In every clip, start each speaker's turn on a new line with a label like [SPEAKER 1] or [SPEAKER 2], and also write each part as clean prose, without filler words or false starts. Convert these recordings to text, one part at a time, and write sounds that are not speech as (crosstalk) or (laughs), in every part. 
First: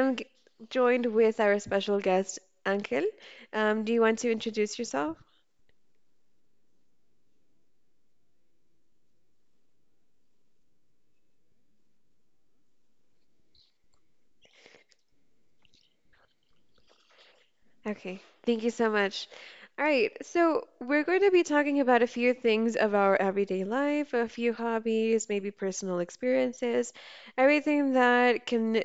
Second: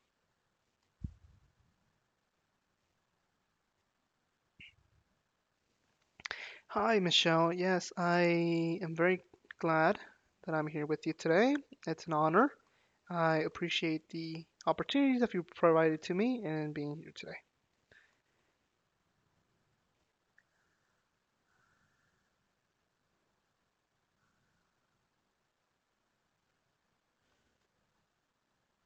[SPEAKER 1] I'm joined with our special guest, Ankel. Do you want to introduce yourself?
[SPEAKER 2] Hi, Michelle. Yes, I am very glad that I'm here with you today. It's an honor. I appreciate the opportunities that you provided to me and being here today.
[SPEAKER 1] Okay, thank you so much. All right, so we're going to be talking about a few things of our everyday life, a few hobbies, maybe personal experiences, everything that can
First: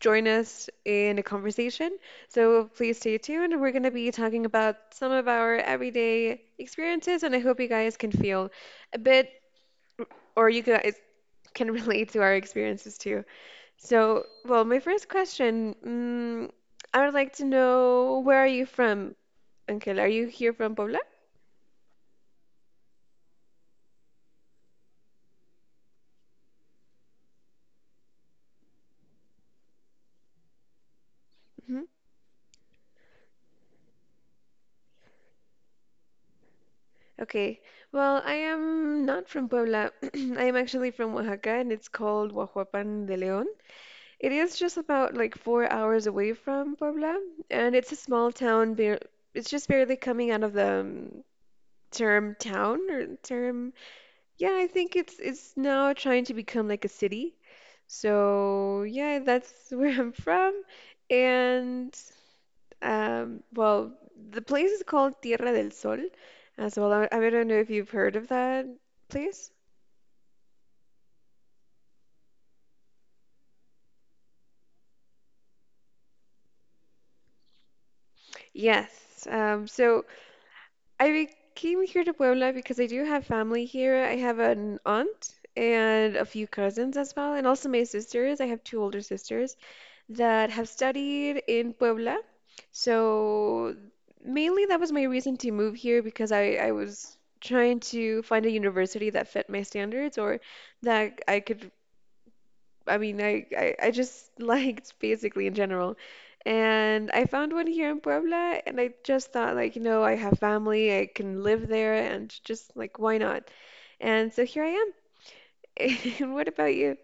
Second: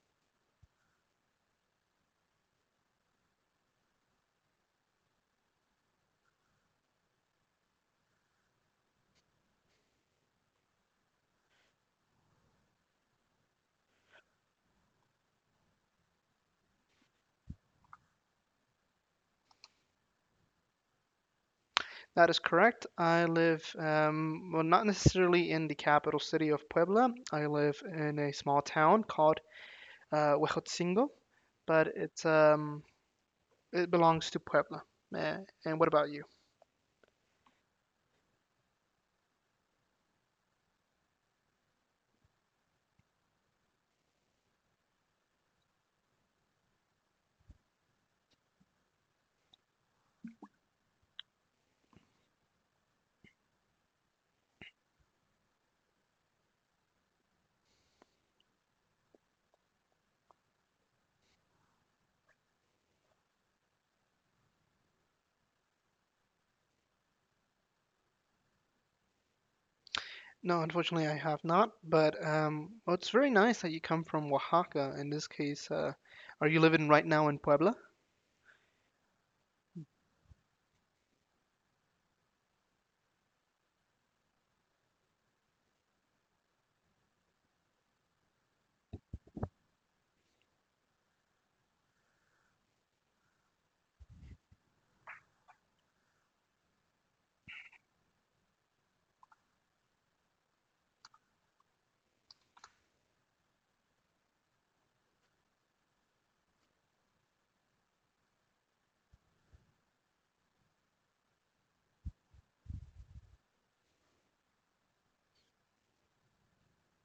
[SPEAKER 1] join us in a conversation. So please stay tuned. We're going to be talking about some of our everyday experiences, and I hope you guys can feel a bit, or you guys can (laughs) relate to our experiences too. So, well, my first question, I would like to know, where are you from? Angel, are you here from Puebla?
[SPEAKER 2] That is correct. I live, well, not necessarily in the capital city of Puebla. I live in a small town called Huejotzingo,
[SPEAKER 1] Hmm.
[SPEAKER 2] but it belongs to Puebla. Uh, and what about you?
[SPEAKER 1] Okay. Well, I am not from Puebla. (clears throat) I am actually from Oaxaca, and it's called Huajuapan de León. It is just about like 4 hours away from Puebla, and it's a small town. Bare It's just barely coming out of the term town or term. Yeah, I think it's now trying to become like a city. So yeah, that's (laughs) where I'm from, and. Well, the place is called Tierra del Sol as well. I don't know if you've heard of that place.
[SPEAKER 2] No, unfortunately, I have not. But well, it's very nice that you come from Oaxaca. In this case, are you living right now in Puebla?
[SPEAKER 1] Yes. So I came here to Puebla because I do have family here. I have an aunt and a few cousins as well, and also my sisters. I have two older sisters that have studied in Puebla. So mainly that was my reason to move here because I was trying to find a university that fit my standards or that I could, I mean, I just (laughs) liked basically in general. And I found one here in Puebla, and I just thought, like, you know, I have family, I can live there, and just like, why not? And so here I am. (laughs) And what about you?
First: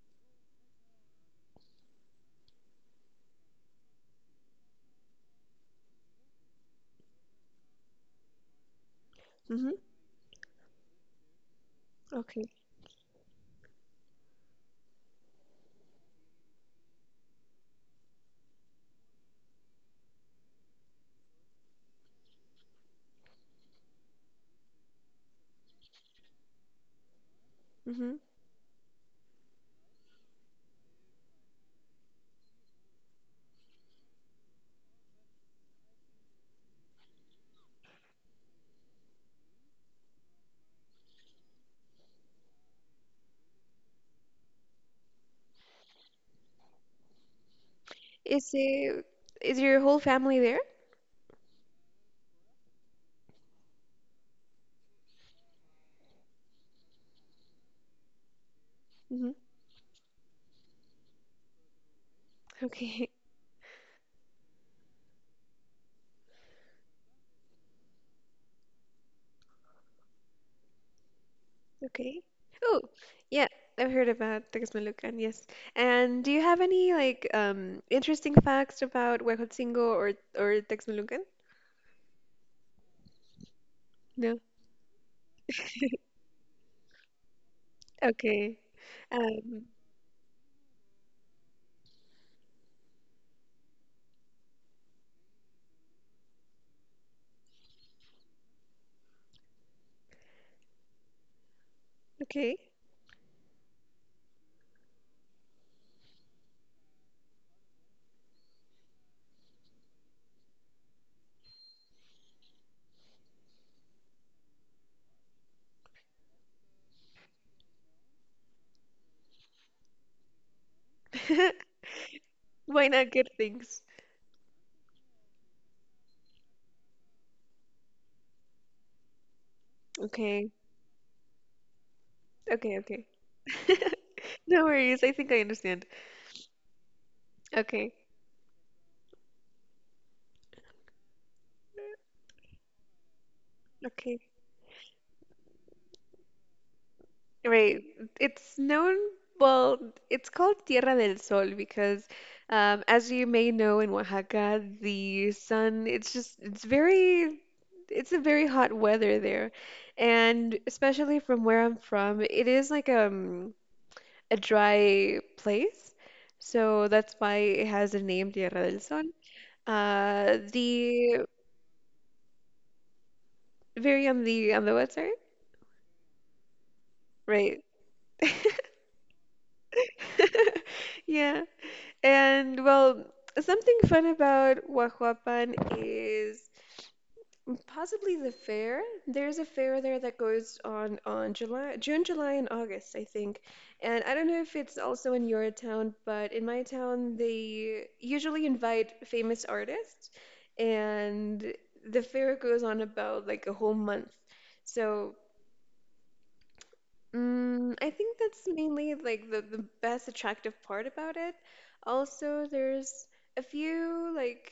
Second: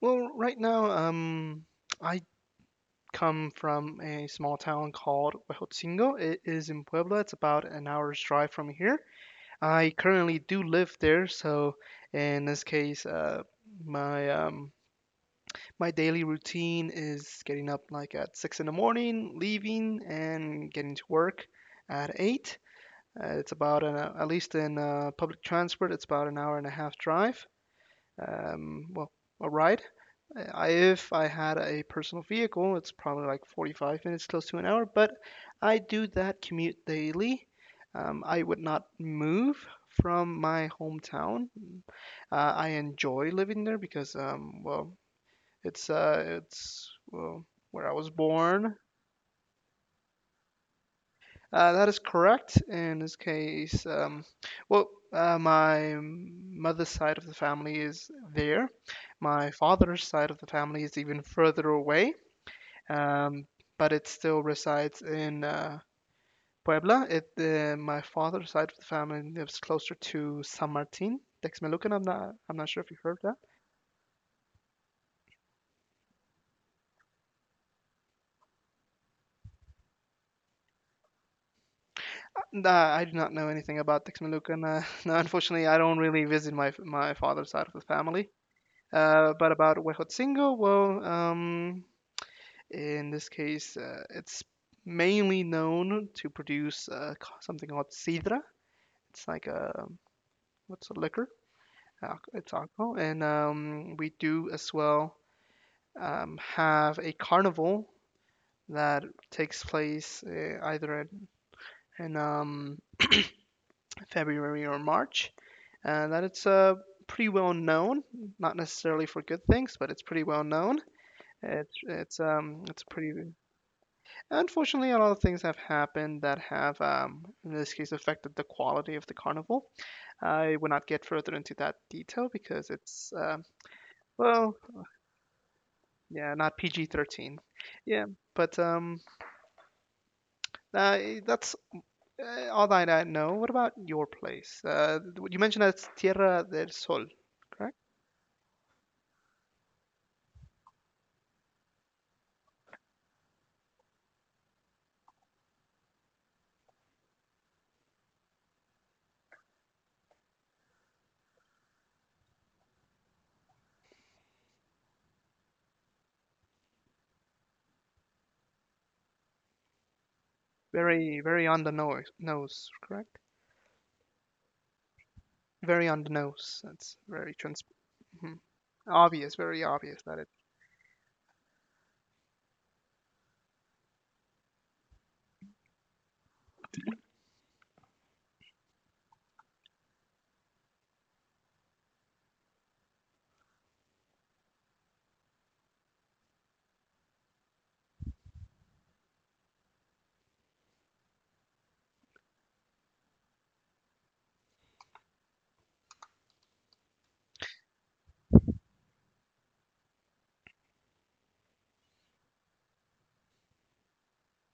[SPEAKER 2] Well, right now, I come from a small town called Huejotzingo. It is in Puebla. It's about an hour's drive from here.
[SPEAKER 1] Hmm.
[SPEAKER 2] I currently do live there, so in
[SPEAKER 1] Okay.
[SPEAKER 2] this case, my um, my daily routine is getting up like at 6 in the morning, leaving, and getting to work at 8. It's about at least in public transport, it's about an hour and a half drive.
[SPEAKER 1] Hmm.
[SPEAKER 2] Well, a ride. If I had a personal vehicle, it's probably like 45 minutes, close to an hour. But I do that commute daily. I would not move from my hometown. I enjoy living there because, well, it's well where I was
[SPEAKER 1] Is
[SPEAKER 2] born.
[SPEAKER 1] it, is your whole family there?
[SPEAKER 2] That is correct. In this case, well, my mother's side of the family is there.
[SPEAKER 1] Hmm.
[SPEAKER 2] My father's side of the family is even further away,
[SPEAKER 1] Okay. (laughs)
[SPEAKER 2] um, but it still resides in Puebla. My father's side of the family lives closer to San Martin Texmelucan.
[SPEAKER 1] Okay.
[SPEAKER 2] I'm not sure
[SPEAKER 1] Oh,
[SPEAKER 2] if you heard that.
[SPEAKER 1] yeah, I've heard about Texmelucan, yes. And do you have any like interesting facts about Huejotzingo or Texmelucan?
[SPEAKER 2] Nah, I do not know anything about
[SPEAKER 1] No.
[SPEAKER 2] Texmelucan. (laughs) No, unfortunately, I don't really visit my father's side of the family.
[SPEAKER 1] Okay.
[SPEAKER 2] But
[SPEAKER 1] Um,
[SPEAKER 2] about Huejotzingo, in this case, it's mainly known to produce something called sidra. It's like a, what's a liquor? It's
[SPEAKER 1] okay.
[SPEAKER 2] alcohol, and we do as well have a carnival that takes place either in (clears throat) February or March, and that it's pretty well known. Not necessarily for good things, but it's pretty well known.
[SPEAKER 1] (laughs)
[SPEAKER 2] It's
[SPEAKER 1] Why not
[SPEAKER 2] pretty.
[SPEAKER 1] good things?
[SPEAKER 2] Unfortunately, a lot of things have happened that have, in this case, affected the quality of the carnival.
[SPEAKER 1] Okay.
[SPEAKER 2] I will not get further into that detail because
[SPEAKER 1] Okay, okay.
[SPEAKER 2] it's,
[SPEAKER 1] (laughs)
[SPEAKER 2] well,
[SPEAKER 1] No worries. I think I understand.
[SPEAKER 2] yeah, not PG-13.
[SPEAKER 1] Okay.
[SPEAKER 2] Yeah, but uh, that's all that I know. What about your
[SPEAKER 1] Okay.
[SPEAKER 2] place? You mentioned that it's Tierra del Sol, correct?
[SPEAKER 1] Right. It's known, well, it's called Tierra del Sol because, as you may know, in Oaxaca, the sun, it's just, it's very, it's a very hot weather there. And especially from where I'm from, it is like, a dry place. So that's why it has a name, Tierra del Sol.
[SPEAKER 2] Very,
[SPEAKER 1] The
[SPEAKER 2] very on the nose, correct?
[SPEAKER 1] very on the website,
[SPEAKER 2] Very on the nose. That's very
[SPEAKER 1] right?
[SPEAKER 2] mhm. obvious, very obvious that
[SPEAKER 1] (laughs) Yeah. And well, something fun about Huajuapan is possibly the fair. There's a fair there that goes on July, June, July, and August, I think. And I don't know if it's also in your town, but in my town, they usually invite famous artists, and the fair goes on about like a whole month. So I think that's mainly like the best attractive part about it. Also, there's a few like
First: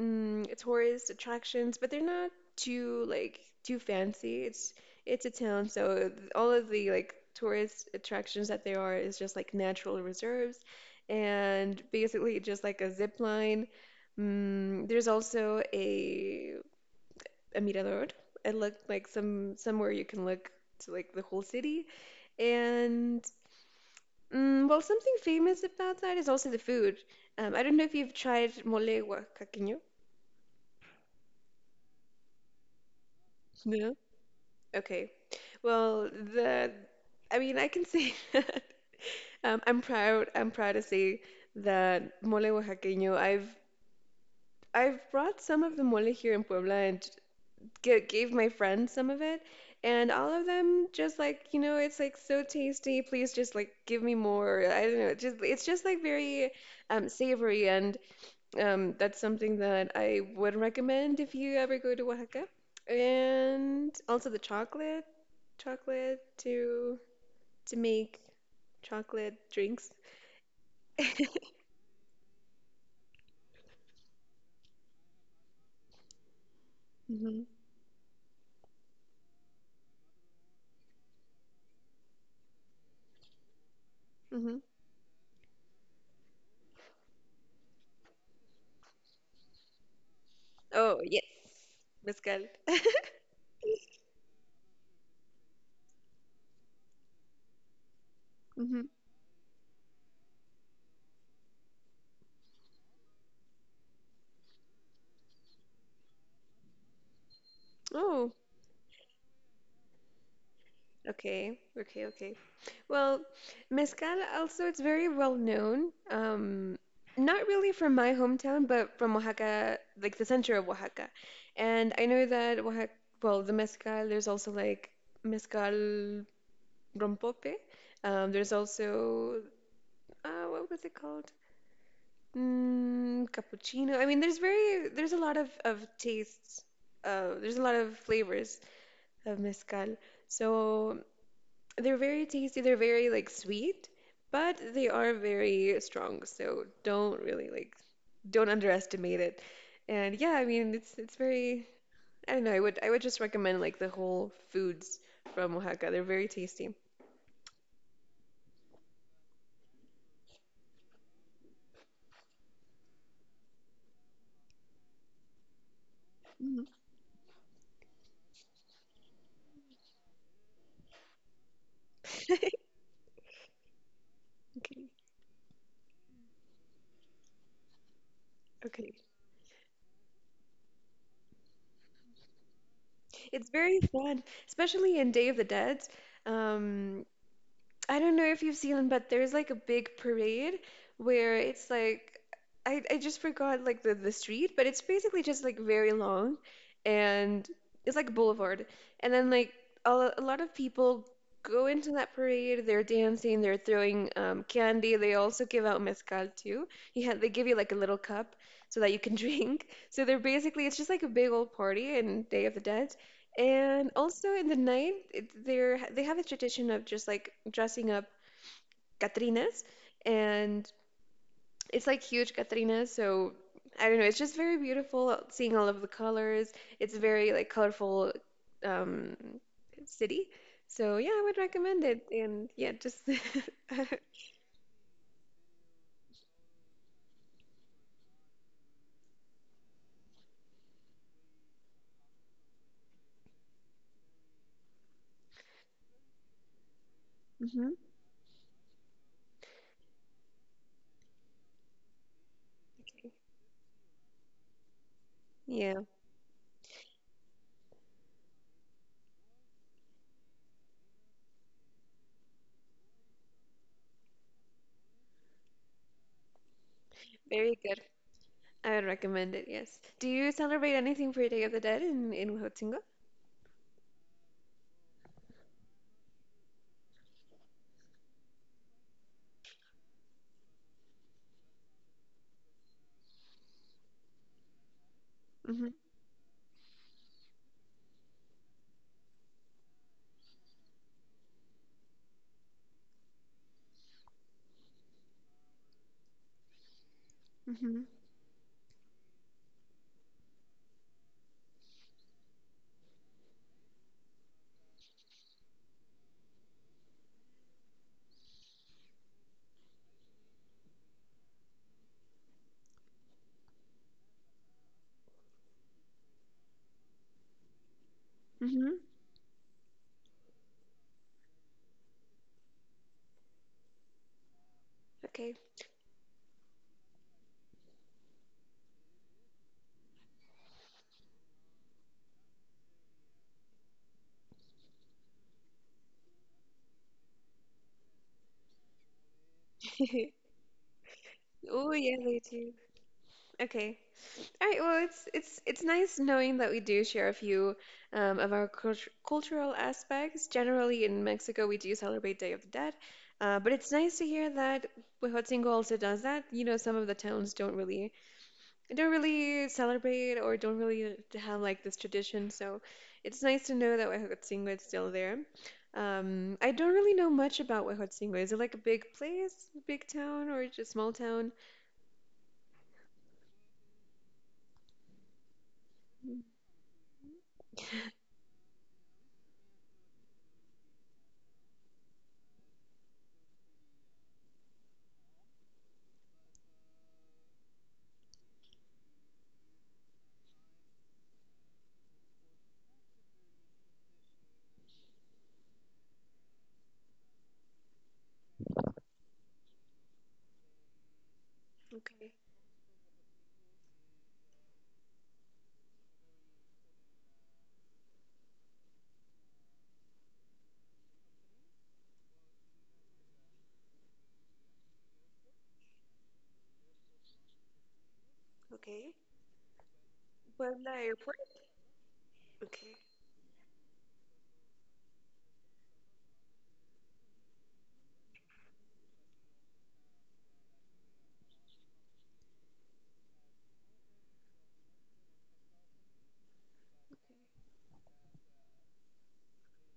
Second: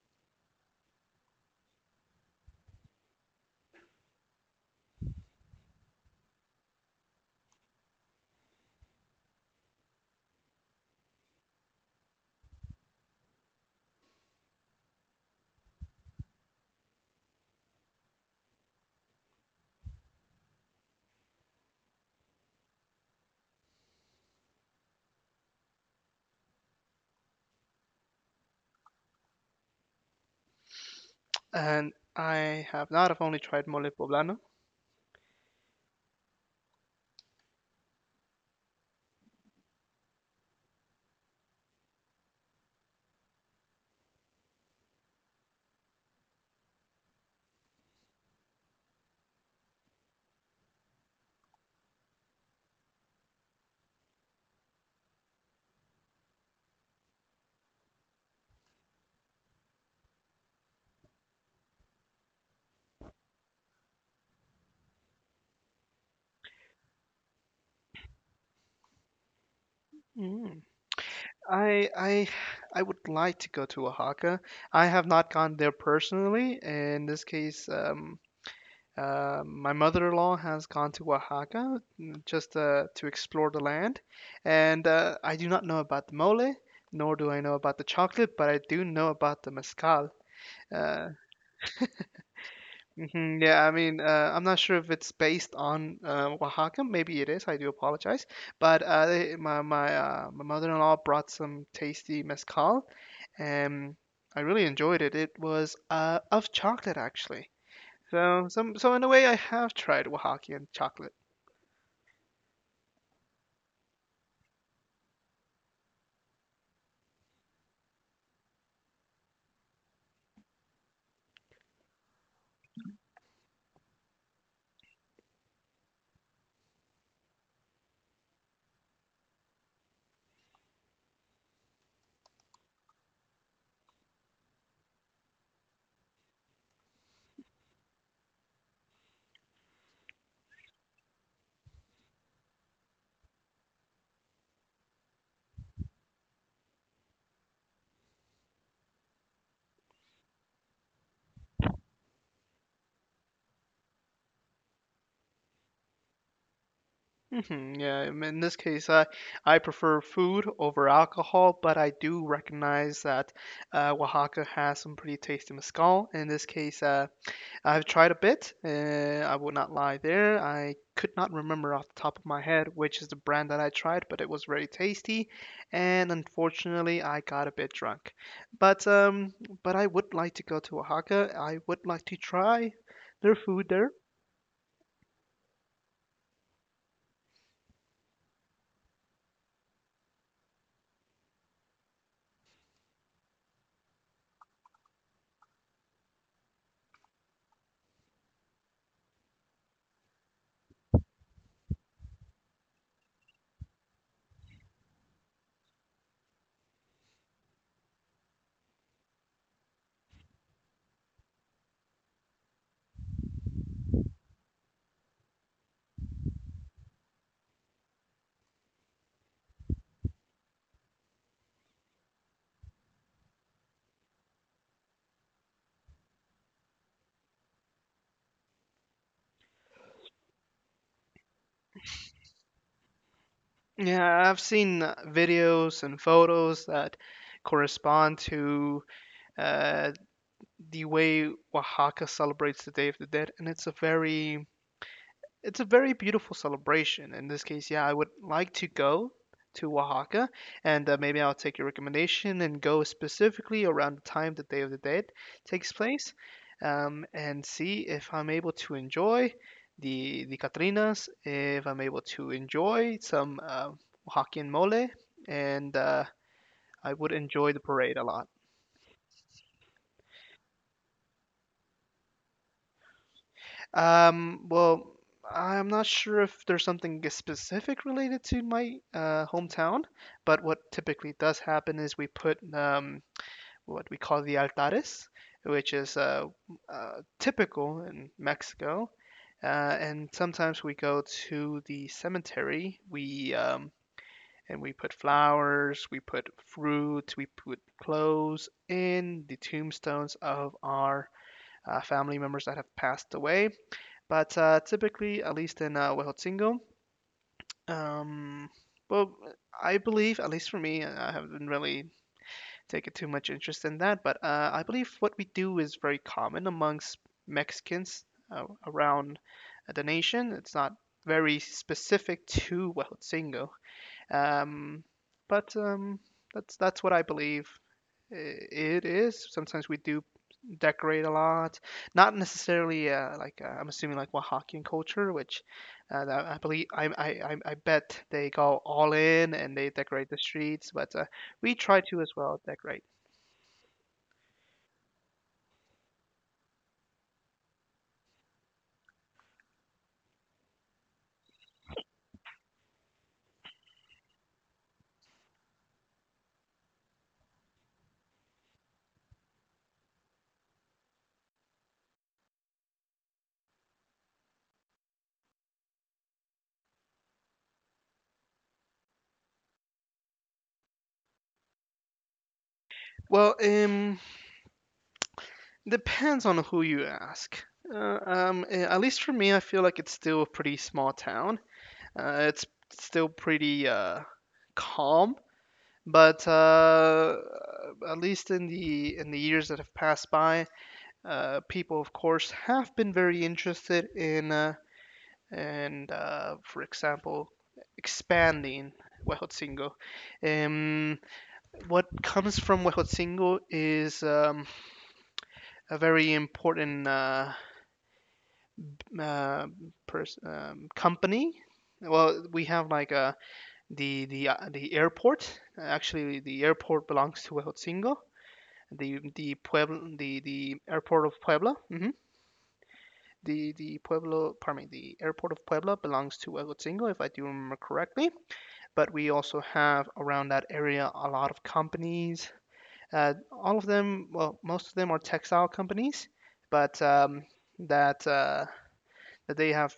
[SPEAKER 1] tourist attractions, but they're not too like too fancy. It's a town, so all of the like tourist attractions that there are is just like natural reserves, and basically just like a zip line. There's also a mirador. It looked like somewhere you can look to like the whole city. And well, something famous about that is also the food. I don't know if you've tried mole oaxaqueño.
[SPEAKER 2] and I have not. I've only tried mole
[SPEAKER 1] No.
[SPEAKER 2] poblano.
[SPEAKER 1] Okay. Well, the I mean, I can say (laughs) that I'm proud. I'm proud to say that mole oaxaqueño. I've brought some of the mole here in Puebla and gave my friends some of it, and all of them just like, it's like so tasty. Please just like give me more. I don't know. It's just like very savory, and that's something that I would recommend if you ever go to Oaxaca. And also the chocolate, chocolate to make chocolate drinks.
[SPEAKER 2] Mm. I I I would like to go to Oaxaca. I have not gone there personally. In this
[SPEAKER 1] Hmm.
[SPEAKER 2] case, my mother-in-law has gone to Oaxaca, just to explore the land,
[SPEAKER 1] Hmm.
[SPEAKER 2] and I do not know about the mole, nor do I know about the chocolate, but I do know about the mezcal.
[SPEAKER 1] Oh
[SPEAKER 2] Uh,
[SPEAKER 1] yes, mezcal.
[SPEAKER 2] Yeah, I mean, I'm not sure if it's based on Oaxaca. Maybe it is. I do apologize.
[SPEAKER 1] (laughs)
[SPEAKER 2] But
[SPEAKER 1] Hmm.
[SPEAKER 2] they, my my mother-in-law brought some tasty mezcal, and I really enjoyed it. It was of chocolate actually.
[SPEAKER 1] Oh.
[SPEAKER 2] So, some so in a way, I have tried Oaxacan chocolate.
[SPEAKER 1] Okay, okay, okay. Well, mezcal also it's very well known. Not really from my hometown, but from Oaxaca, like the center of Oaxaca. And I know that Oaxaca, well, the mezcal, there's also like mezcal rompope. There's also what was it called? Cappuccino. I mean, there's a lot of tastes. There's a lot of flavors of mezcal. So they're very tasty, they're very like sweet, but they are very strong, so don't really like don't underestimate it. And yeah, I mean it's very, I don't know, I would just recommend like the whole foods from Oaxaca. They're very tasty.
[SPEAKER 2] Yeah, I mean, in this case, I prefer food over alcohol, but I do recognize that Oaxaca has some pretty tasty mezcal. In this
[SPEAKER 1] Mhm.
[SPEAKER 2] case, I've tried a bit. I would not lie there. I could not remember off the top of my head
[SPEAKER 1] (laughs)
[SPEAKER 2] which is the brand that I tried, but it was very
[SPEAKER 1] Okay.
[SPEAKER 2] tasty, and unfortunately, I got a bit drunk. But
[SPEAKER 1] Okay.
[SPEAKER 2] I would like to go to Oaxaca. I would like to try their
[SPEAKER 1] It's
[SPEAKER 2] food
[SPEAKER 1] very
[SPEAKER 2] there.
[SPEAKER 1] fun, especially in Day of the Dead. Um, I don't know if you've seen them, but there's like a big parade where it's like I just forgot like the street, but it's basically just like very long and it's like a boulevard. And then like a lot of people go into that parade, they're dancing, they're throwing candy. They also give out mezcal too. You have, they give you like a little cup so that you can (laughs) drink. So they're basically, it's just like a big old party in Day of the Dead. And also in the night, it, they're they have a tradition of just like dressing up Catrinas, and it's like huge Catrinas. So I don't know, it's just very beautiful seeing all of the colors. It's a very like colorful um, city. So yeah, I would recommend it. And yeah, just (laughs)
[SPEAKER 2] Yeah, I've seen videos and photos that correspond to uh, the way Oaxaca celebrates the Day of the Dead, and it's a very beautiful celebration. In this case,
[SPEAKER 1] Mhm.
[SPEAKER 2] yeah, I would like to go to Oaxaca, and maybe I'll take your recommendation and go specifically around the time the Day of the Dead takes
[SPEAKER 1] Yeah,
[SPEAKER 2] place, and see if I'm able to enjoy the Catrinas, if I'm able to enjoy some Oaxacan mole, and I would enjoy
[SPEAKER 1] very
[SPEAKER 2] the
[SPEAKER 1] good.
[SPEAKER 2] parade a lot.
[SPEAKER 1] I would recommend it. Yes. Do you celebrate anything for Day of the Dead in Huatzingo?
[SPEAKER 2] Well, I'm not sure if there's something specific related to my hometown, but what typically does happen is we put what we call the altares,
[SPEAKER 1] Mm-hmm.
[SPEAKER 2] which is typical in Mexico. And sometimes we go to the cemetery. We and we put flowers, we put fruit, we put
[SPEAKER 1] Mm-hmm.
[SPEAKER 2] clothes in the tombstones of our family members that have passed away. But typically, at least in Huejotzingo, um, well, I believe, at least for me, I haven't really taken too much interest in that, but I believe what we do is very common amongst Mexicans
[SPEAKER 1] Mm-hmm.
[SPEAKER 2] around the nation. It's not very specific to Huejotzingo. Um,
[SPEAKER 1] Okay.
[SPEAKER 2] but that's what I believe it is. Sometimes we do decorate a lot, not necessarily like I'm assuming like Oaxacan culture, which that I believe I bet they go all in and they decorate the
[SPEAKER 1] (laughs)
[SPEAKER 2] streets, but we
[SPEAKER 1] Oh
[SPEAKER 2] try
[SPEAKER 1] yeah,
[SPEAKER 2] to as
[SPEAKER 1] they
[SPEAKER 2] well
[SPEAKER 1] do.
[SPEAKER 2] decorate.
[SPEAKER 1] Okay. All right. Well, it's nice knowing that we do share a few of our cultural aspects. Generally, in Mexico, we do celebrate Day of the Dead, but it's nice to hear that Huejotzingo also does that. You know, some of the towns don't really celebrate or don't really have like this tradition. So it's nice to know that Huejotzingo is still there. I don't really know much about Huejotzingo. Is it like a big place, big town, or just small town?
[SPEAKER 2] Well, depends on who you ask. At least for me, I feel like it's still a pretty small town. It's still pretty calm. But at least in the years that have passed by, people of course have been very interested in, and for example, expanding Huejotzingo. Um, what
[SPEAKER 1] Okay.
[SPEAKER 2] comes from Huejotzingo is a very important, uh, company. Well, we have like the airport. Actually, the airport belongs to Huejotzingo,
[SPEAKER 1] Okay.
[SPEAKER 2] the Puebla, the
[SPEAKER 1] Puebla
[SPEAKER 2] airport
[SPEAKER 1] Airport.
[SPEAKER 2] of Puebla.
[SPEAKER 1] Okay.
[SPEAKER 2] The Pueblo, pardon me, the airport of Puebla belongs to Huegotzingo, if I do remember correctly. But we also have around that area a lot of companies. All of them, well, most of them, are textile companies, but that that they have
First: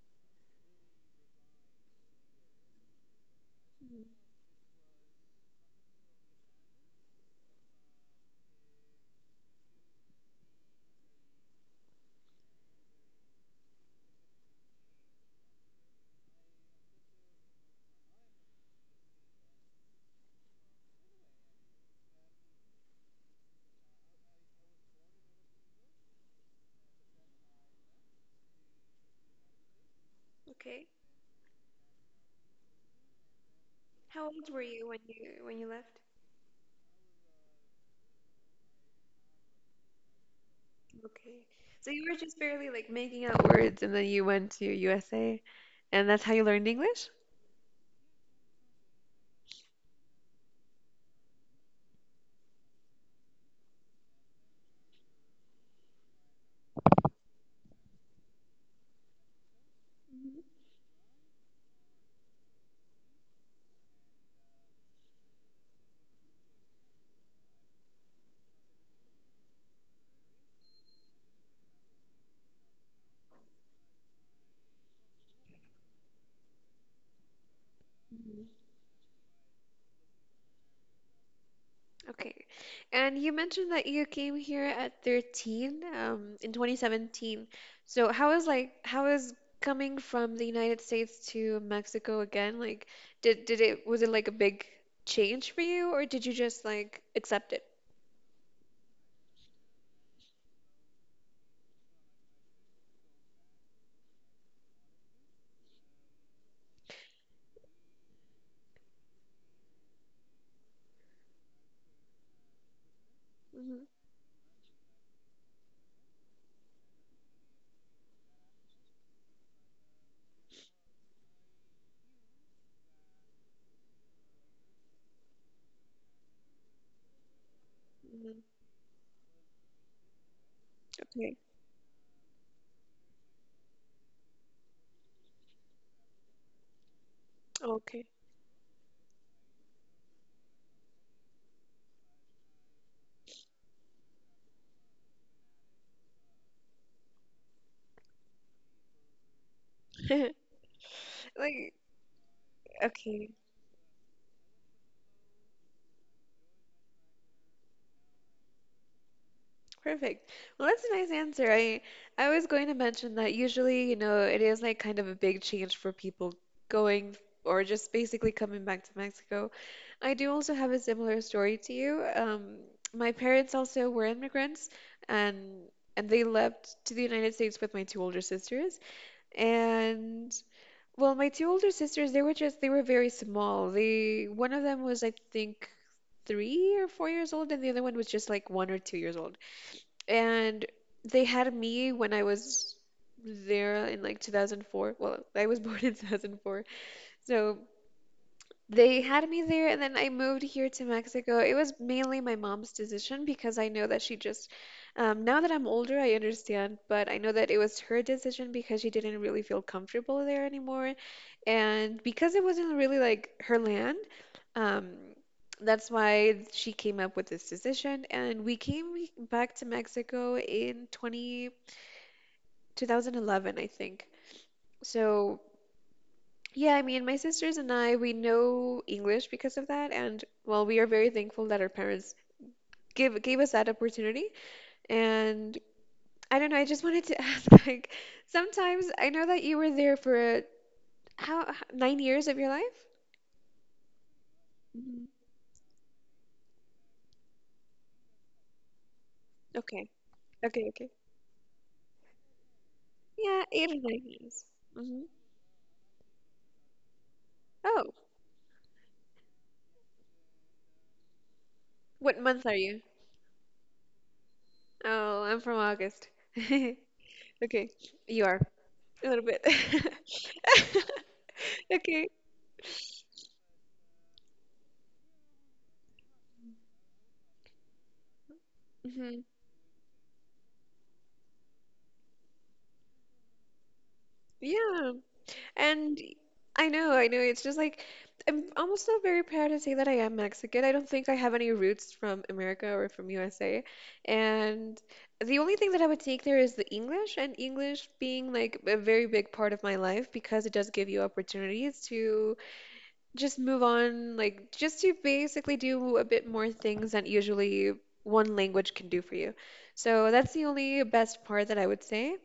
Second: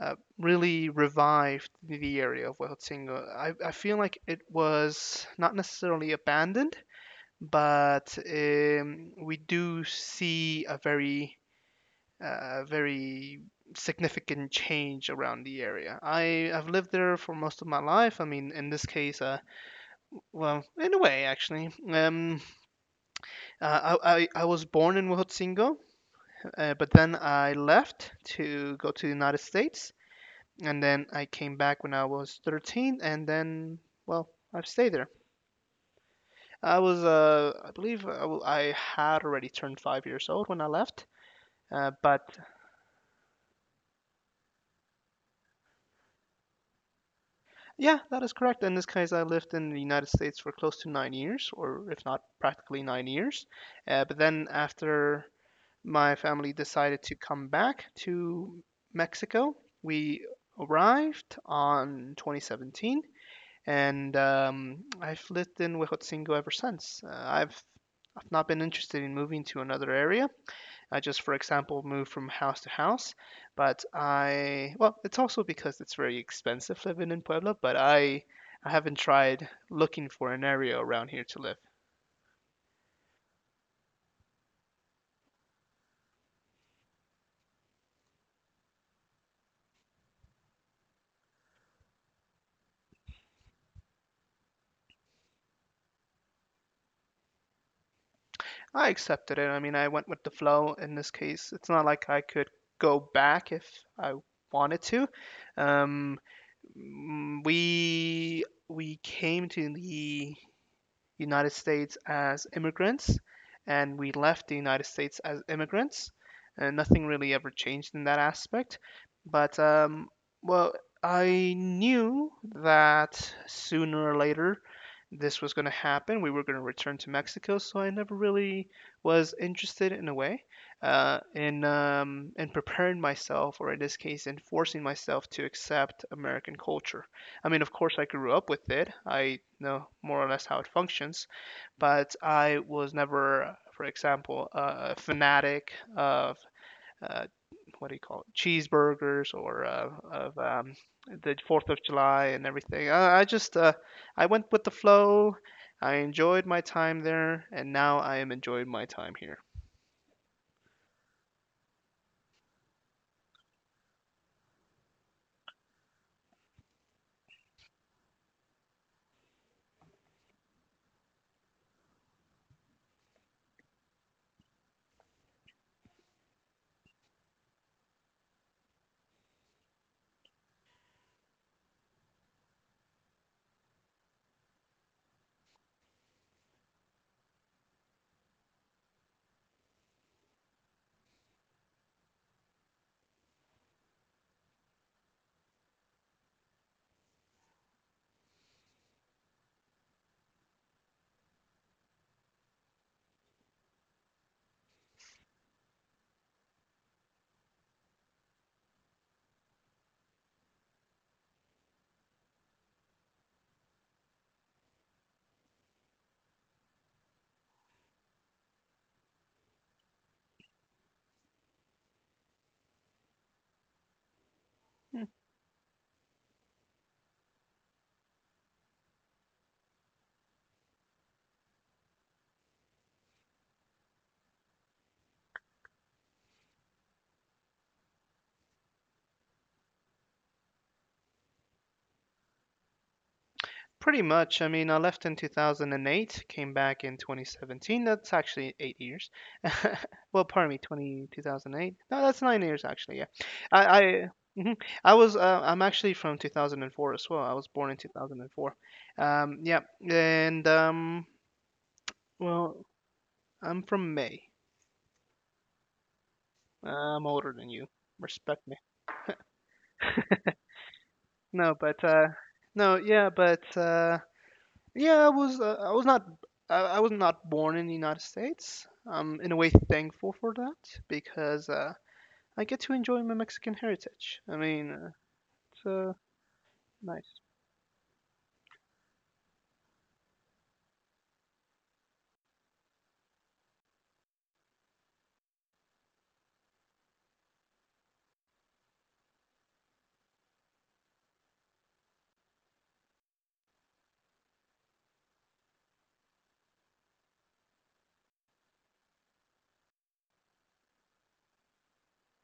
[SPEAKER 2] really revived the area of Huejotzingo. I feel
[SPEAKER 1] Mm,
[SPEAKER 2] like it was not necessarily abandoned, but we do see a very, very significant change around the area. I have lived there for most of my life. I mean, in this case, well, in a way, actually, I was born in Huejotzingo, but then I left to go to the United States, and
[SPEAKER 1] Okay.
[SPEAKER 2] then I came back when I was 13, and then,
[SPEAKER 1] How
[SPEAKER 2] well,
[SPEAKER 1] old were
[SPEAKER 2] I've
[SPEAKER 1] you
[SPEAKER 2] stayed there.
[SPEAKER 1] when you left?
[SPEAKER 2] I was, I believe, I had already turned 5 years old when I left.
[SPEAKER 1] Okay. So you were
[SPEAKER 2] But
[SPEAKER 1] just barely like making out words and then you went to USA and that's how you learned English?
[SPEAKER 2] Yeah, that is correct. In this case, I lived in the United States for close to 9 years, or if not practically 9 years. But then after my family decided to come back to Mexico, we arrived on 2017, and I've lived in Huejotzingo ever since. I've not been interested in moving to another area. I just, for example, move from house to house. But, well, it's also because it's very expensive living in Puebla, but,
[SPEAKER 1] Mhm.
[SPEAKER 2] I haven't tried looking for an area around here to live.
[SPEAKER 1] Okay. And you mentioned that you came here at 13, in 2017. So how is coming from the United States to Mexico again? Like did it was it like a big change for you or did you just like accept it?
[SPEAKER 2] I accepted it. I mean, I went with the flow in this case. It's not like I could go back if I wanted to. Um, mm, we we came to the United States as immigrants,
[SPEAKER 1] Hmm.
[SPEAKER 2] and we left the United States as immigrants, and nothing really ever changed in that aspect. But well, I knew that sooner or later this was going to happen. We were going to return to Mexico, so I never
[SPEAKER 1] Hmm.
[SPEAKER 2] really was interested in a way,
[SPEAKER 1] Okay.
[SPEAKER 2] in preparing myself, or in this case, in forcing myself to accept American culture. I mean, of course, I
[SPEAKER 1] Okay.
[SPEAKER 2] grew up with it. I know more or less how it functions, but I was never, for example, a fanatic of uh, what do you call it, cheeseburgers, or of
[SPEAKER 1] (laughs)
[SPEAKER 2] the Fourth
[SPEAKER 1] Like
[SPEAKER 2] of July and everything. I
[SPEAKER 1] okay.
[SPEAKER 2] just I went with the flow. I enjoyed my time there, and now I am enjoying my time here.
[SPEAKER 1] Perfect. Well, that's a nice answer. I was going to mention that usually, it is like kind of a big change for people going or just basically coming back to Mexico. I do also have a similar story to you. My parents also were immigrants and and they left to the United States with my two older sisters. And well, my two older sisters, they were very small. They One of them was, I think, 3 or 4 years old, and the other one was just like 1 or 2 years old. And they had me when I was there in like 2004. Well, I was (laughs) born in 2004. So they had me there, and then I moved here to Mexico. It was mainly my mom's decision because I know that now that I'm older, I understand, but I know that it was her decision because she didn't really feel comfortable there anymore. And because it wasn't really like her land, um, that's why she came up with this decision. And we came back to Mexico in 2011, I think. So. Yeah, I mean, my sisters and I, we know English because of that, and well, we are very thankful that our parents give gave us that opportunity. And I don't know, I just wanted to (laughs) ask, like, sometimes I know that you were there for 9 years of your life?
[SPEAKER 2] Pretty much. I mean, I
[SPEAKER 1] Hmm.
[SPEAKER 2] left in 2008, came back in 2017. That's actually 8 years.
[SPEAKER 1] Okay,
[SPEAKER 2] (laughs) Well, pardon me,
[SPEAKER 1] okay, okay.
[SPEAKER 2] 20 2008. No, that's 9 years actually. Yeah,
[SPEAKER 1] Yeah,
[SPEAKER 2] I,
[SPEAKER 1] eight or nine
[SPEAKER 2] I,
[SPEAKER 1] years.
[SPEAKER 2] mhm. I
[SPEAKER 1] Hmm.
[SPEAKER 2] was. I'm actually from 2004 as well. I was born in
[SPEAKER 1] Oh,
[SPEAKER 2] 2004. Yeah, and
[SPEAKER 1] what month are
[SPEAKER 2] well,
[SPEAKER 1] you?
[SPEAKER 2] I'm from May.
[SPEAKER 1] Oh, I'm from August. (laughs)
[SPEAKER 2] Uh, I'm older than you.
[SPEAKER 1] Okay, you are
[SPEAKER 2] Respect me.
[SPEAKER 1] a little bit. (laughs)
[SPEAKER 2] No, but
[SPEAKER 1] Okay.
[SPEAKER 2] no, yeah, but yeah, I was. I was not. I was not born in the United States. I'm
[SPEAKER 1] Hmm.
[SPEAKER 2] in a way thankful for that because I get to enjoy my Mexican heritage.
[SPEAKER 1] Yeah.
[SPEAKER 2] It's
[SPEAKER 1] And I know, I know.
[SPEAKER 2] nice.
[SPEAKER 1] It's just like I'm almost not very proud to say that I am Mexican. I don't think I have any roots from America or from USA. And the only thing that I would take there is the English, and English being like a very big part of my life because it does give you opportunities to just move on, like just to basically do a bit more things than usually one language can do for you. So that's the only best part that I would say.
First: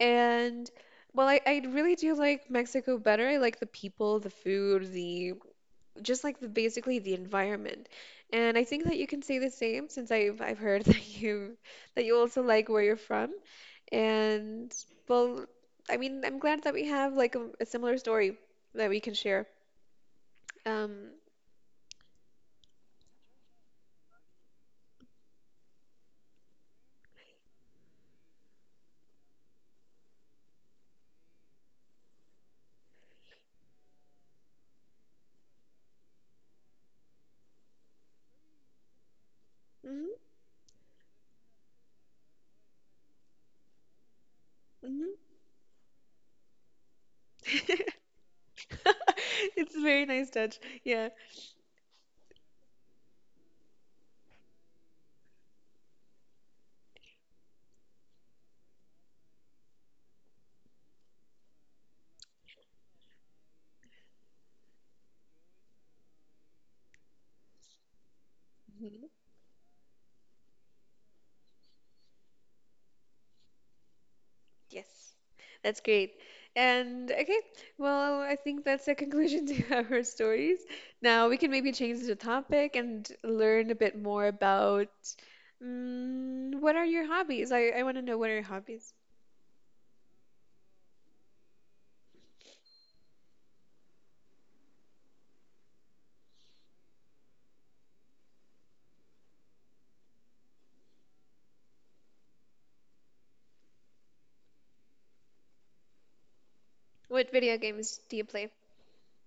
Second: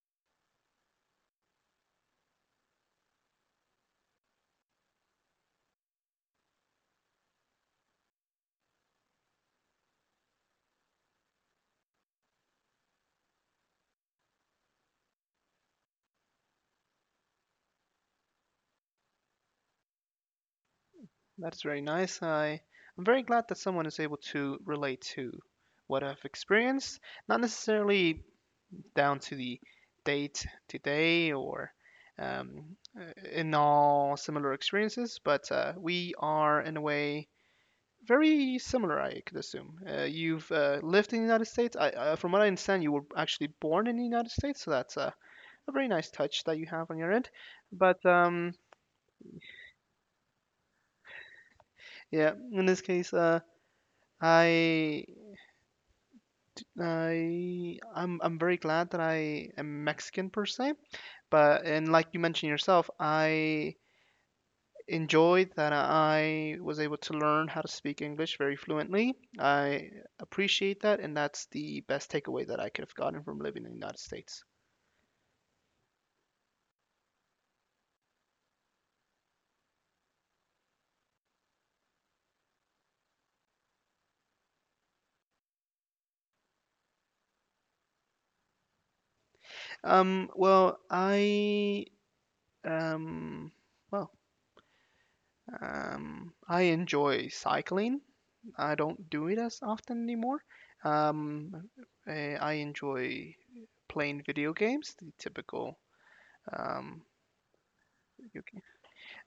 [SPEAKER 1] And well, I really do like Mexico better. I like the people, the food, the just like the basically the environment. And I think that you can say the same since I've heard (laughs) that you also like where you're from. And well, I mean, I'm glad that we have like a similar story that we can share. Um,
[SPEAKER 2] That's very nice. I'm very glad that someone is able to relate to what I've experienced, not necessarily down to the date today or in all similar experiences, but we are in a way very similar, I could assume. Uh,
[SPEAKER 1] mhm,
[SPEAKER 2] you've uh, lived in the United States. From what I understand, you were actually born in the United States, so that's a very nice touch that you have on your end.
[SPEAKER 1] mhm.
[SPEAKER 2] But
[SPEAKER 1] (laughs) It's a very nice touch. Yeah.
[SPEAKER 2] yeah, in this case, I I'm very glad that I am Mexican per se. But and like you mentioned yourself, I enjoyed that I was able to learn how to speak English very
[SPEAKER 1] Mm-hmm.
[SPEAKER 2] fluently. I appreciate that, and that's the best takeaway that I could have gotten from living in the United States.
[SPEAKER 1] Yes, that's great. And okay, well, I think that's a conclusion (laughs) to our stories. Now we can maybe change the topic and learn a bit more about what are your hobbies? I want to know what are your hobbies?
[SPEAKER 2] Um, well, I um, well, I enjoy cycling. I don't do it as often anymore. Um, I enjoy playing video games, the typical um,
[SPEAKER 1] What video games do you
[SPEAKER 2] video
[SPEAKER 1] play?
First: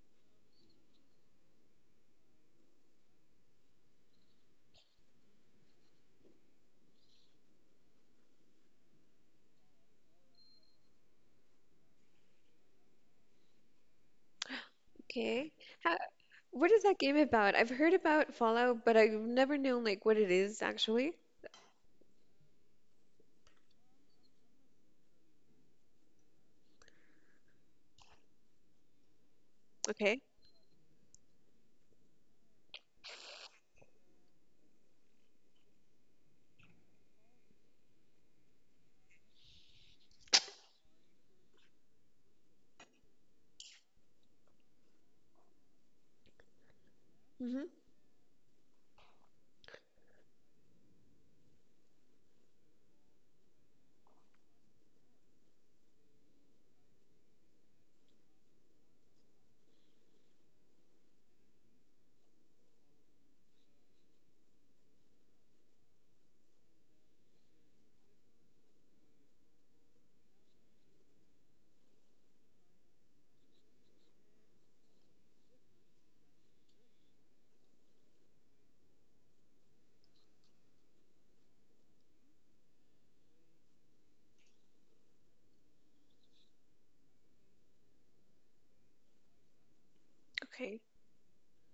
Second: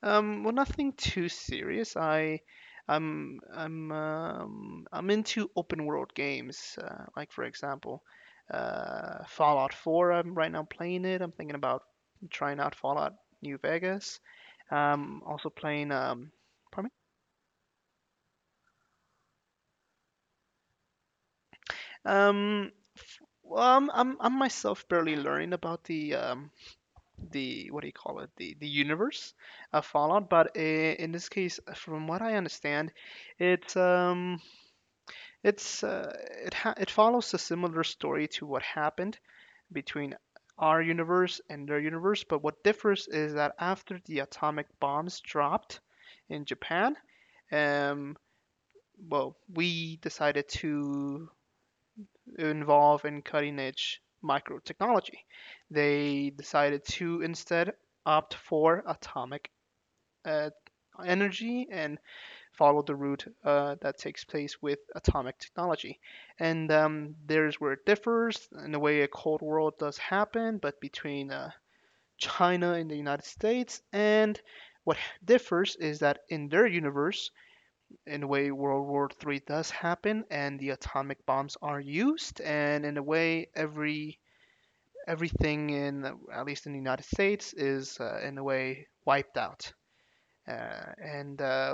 [SPEAKER 2] Well, nothing too serious. I'm into open world games. Like for example, Fallout 4. I'm right now playing it. I'm thinking about trying out Fallout New Vegas. Also
[SPEAKER 1] Okay.
[SPEAKER 2] playing.
[SPEAKER 1] How, what is
[SPEAKER 2] Pardon
[SPEAKER 1] that game about? I've heard about Fallout, but I've never known like what it is actually.
[SPEAKER 2] me. Well, I'm myself barely learning about the what do you call it? The universe of
[SPEAKER 1] Okay.
[SPEAKER 2] Fallout. But in this case, from what I understand, it's um It's uh, it follows a similar story to what happened between our universe and their universe, but what differs is that after the atomic bombs dropped in Japan,
[SPEAKER 1] Mm-hmm.
[SPEAKER 2] um, well, we decided to involve in cutting edge micro technology. They decided to instead opt for atomic uh, energy and follow the route that takes place with atomic technology. And There's where it differs. In a way, a Cold War does happen, but between China and the United States. And what differs is that in their universe, in a way, World War III does happen, and the atomic bombs are used. And in a way, everything in at least in the United States is in a way wiped out.
[SPEAKER 1] Okay.
[SPEAKER 2] And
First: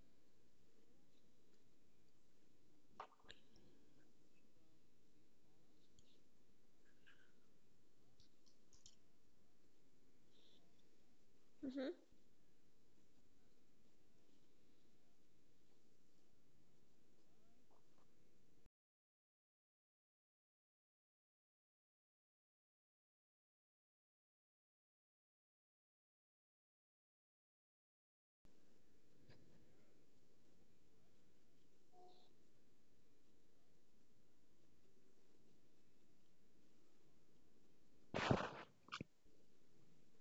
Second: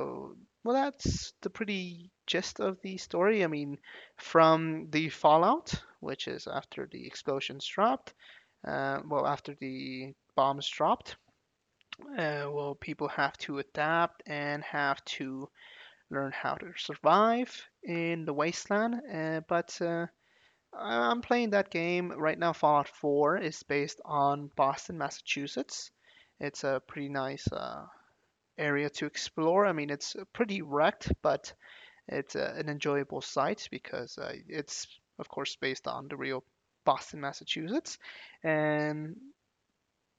[SPEAKER 2] well, that's the pretty gist of the story. I mean, from the fallout, which is after the explosions dropped, well, after the bombs dropped,
[SPEAKER 1] hmm
[SPEAKER 2] well, people have to adapt and have to learn how to survive in the wasteland. But am playing that game right now. Fallout 4 is based on Boston, Massachusetts. It's a pretty nice area to explore. I mean, it's pretty wrecked, but it's an enjoyable sight because it's, of course, based on the real Boston, Massachusetts, and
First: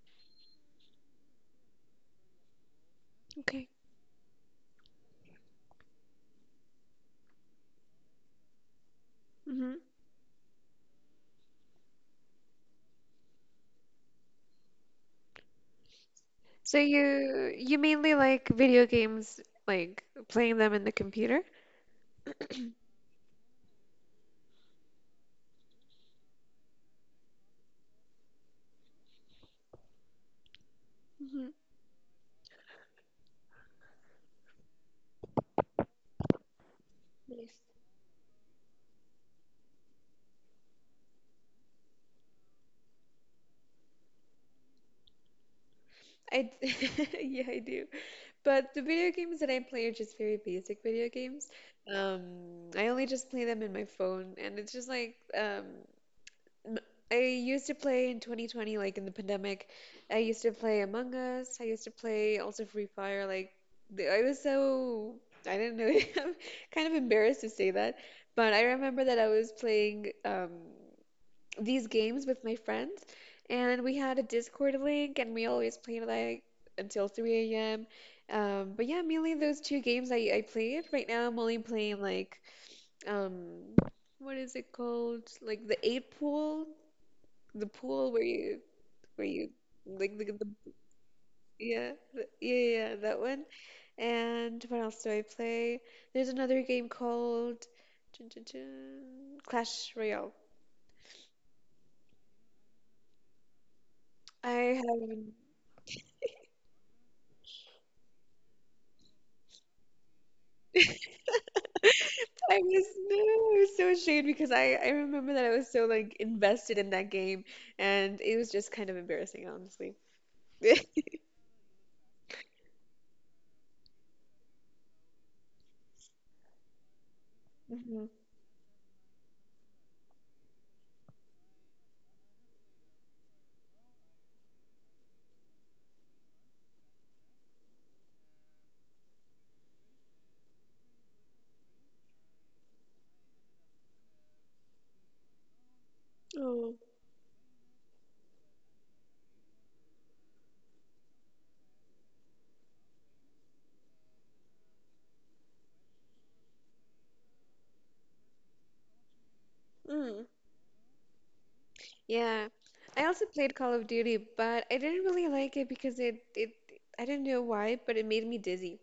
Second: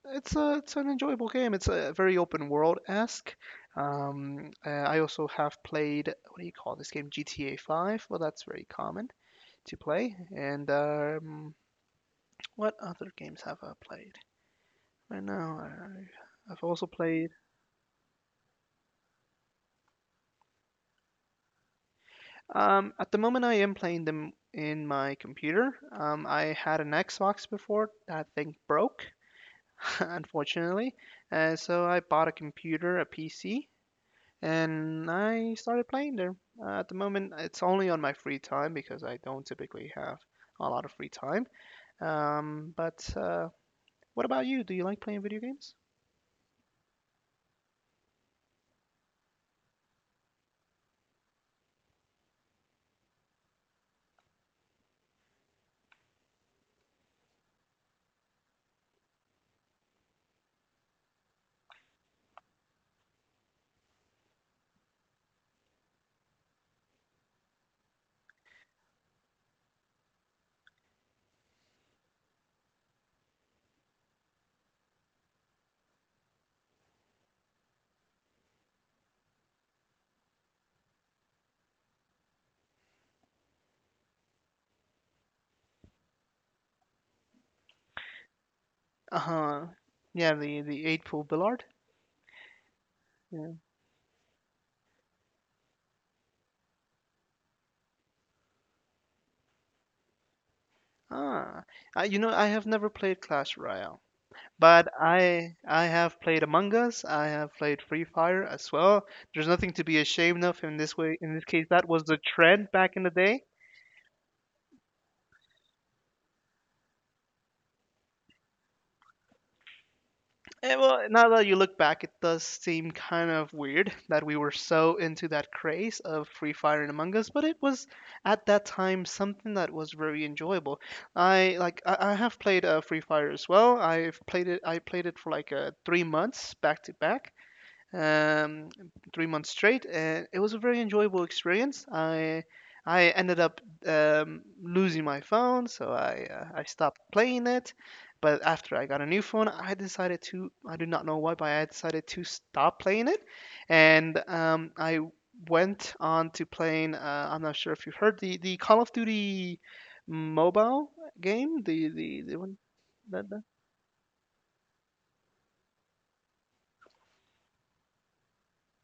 [SPEAKER 2] it's an enjoyable game. It's a very open world esque.
[SPEAKER 1] Okay.
[SPEAKER 2] I also have played what do you call this game? GTA 5. Well, that's very common
[SPEAKER 1] Mm-hmm.
[SPEAKER 2] to play. And What other games have I played? I know I, I've
[SPEAKER 1] So
[SPEAKER 2] also played
[SPEAKER 1] you mainly like video games, like playing them in the computer?
[SPEAKER 2] At the moment, I am playing them in my computer. I had an Xbox before. That thing broke, (laughs) unfortunately.
[SPEAKER 1] Hmm
[SPEAKER 2] So I bought a computer, a PC, and I started playing there. At the moment,
[SPEAKER 1] Yes.
[SPEAKER 2] it's only on my free time because I don't typically have a lot of free time. But What about you? Do you like playing video games?
[SPEAKER 1] I d- (laughs) yeah, I do. But the video games that I play are just very basic video games. Um, I only just play them in my phone, and it's just like M- I used to play in 2020, like in the pandemic. I used to play Among Us. I used to play also Free Fire. Like I was so I didn't know. (laughs) I'm kind of embarrassed to say that, but I remember that I was playing these games with my friends, and we had a Discord link, and we always played like until 3 a.m. But yeah, mainly those two games I played. Right now, I'm only playing like um, what is it called? Like the eight pool the pool where you
[SPEAKER 2] Uh-huh.
[SPEAKER 1] like the,
[SPEAKER 2] Yeah, the
[SPEAKER 1] the
[SPEAKER 2] the eight pool Billard.
[SPEAKER 1] yeah yeah yeah, that one.
[SPEAKER 2] Yeah.
[SPEAKER 1] And what else do I play? There's another game called dun, dun, dun, Clash Royale.
[SPEAKER 2] Ah, you know, I have never played Clash Royale.
[SPEAKER 1] I
[SPEAKER 2] But
[SPEAKER 1] haven't.
[SPEAKER 2] I have played Among Us. I have played Free Fire as well. There's nothing to be ashamed of in this way. In this case,
[SPEAKER 1] (laughs)
[SPEAKER 2] that was the
[SPEAKER 1] I
[SPEAKER 2] trend
[SPEAKER 1] was
[SPEAKER 2] back in the
[SPEAKER 1] no,
[SPEAKER 2] day.
[SPEAKER 1] I was so ashamed because I remember that I was so like invested in that game, and it was just kind of embarrassing, honestly.
[SPEAKER 2] And
[SPEAKER 1] (laughs)
[SPEAKER 2] well, now that you look back, it does seem kind of weird that we were so into that craze of Free Fire and Among Us. But it was
[SPEAKER 1] Mhm.
[SPEAKER 2] at that time something that was very enjoyable. I have played Free Fire as well. I've played it. I played it for like 3 months back to back, um, 3 months straight, and it was a very enjoyable experience. I ended up losing my phone, so I
[SPEAKER 1] Oh.
[SPEAKER 2] stopped playing it. But after I got a new phone, I decided to. I do not know why, but I decided to stop playing it, and I went on to playing. I'm not sure if you heard the Call of Duty mobile game, the
[SPEAKER 1] Yeah,
[SPEAKER 2] one.
[SPEAKER 1] I
[SPEAKER 2] That
[SPEAKER 1] also played Call of Duty, but I didn't really like it because it I didn't know why, but it made me dizzy.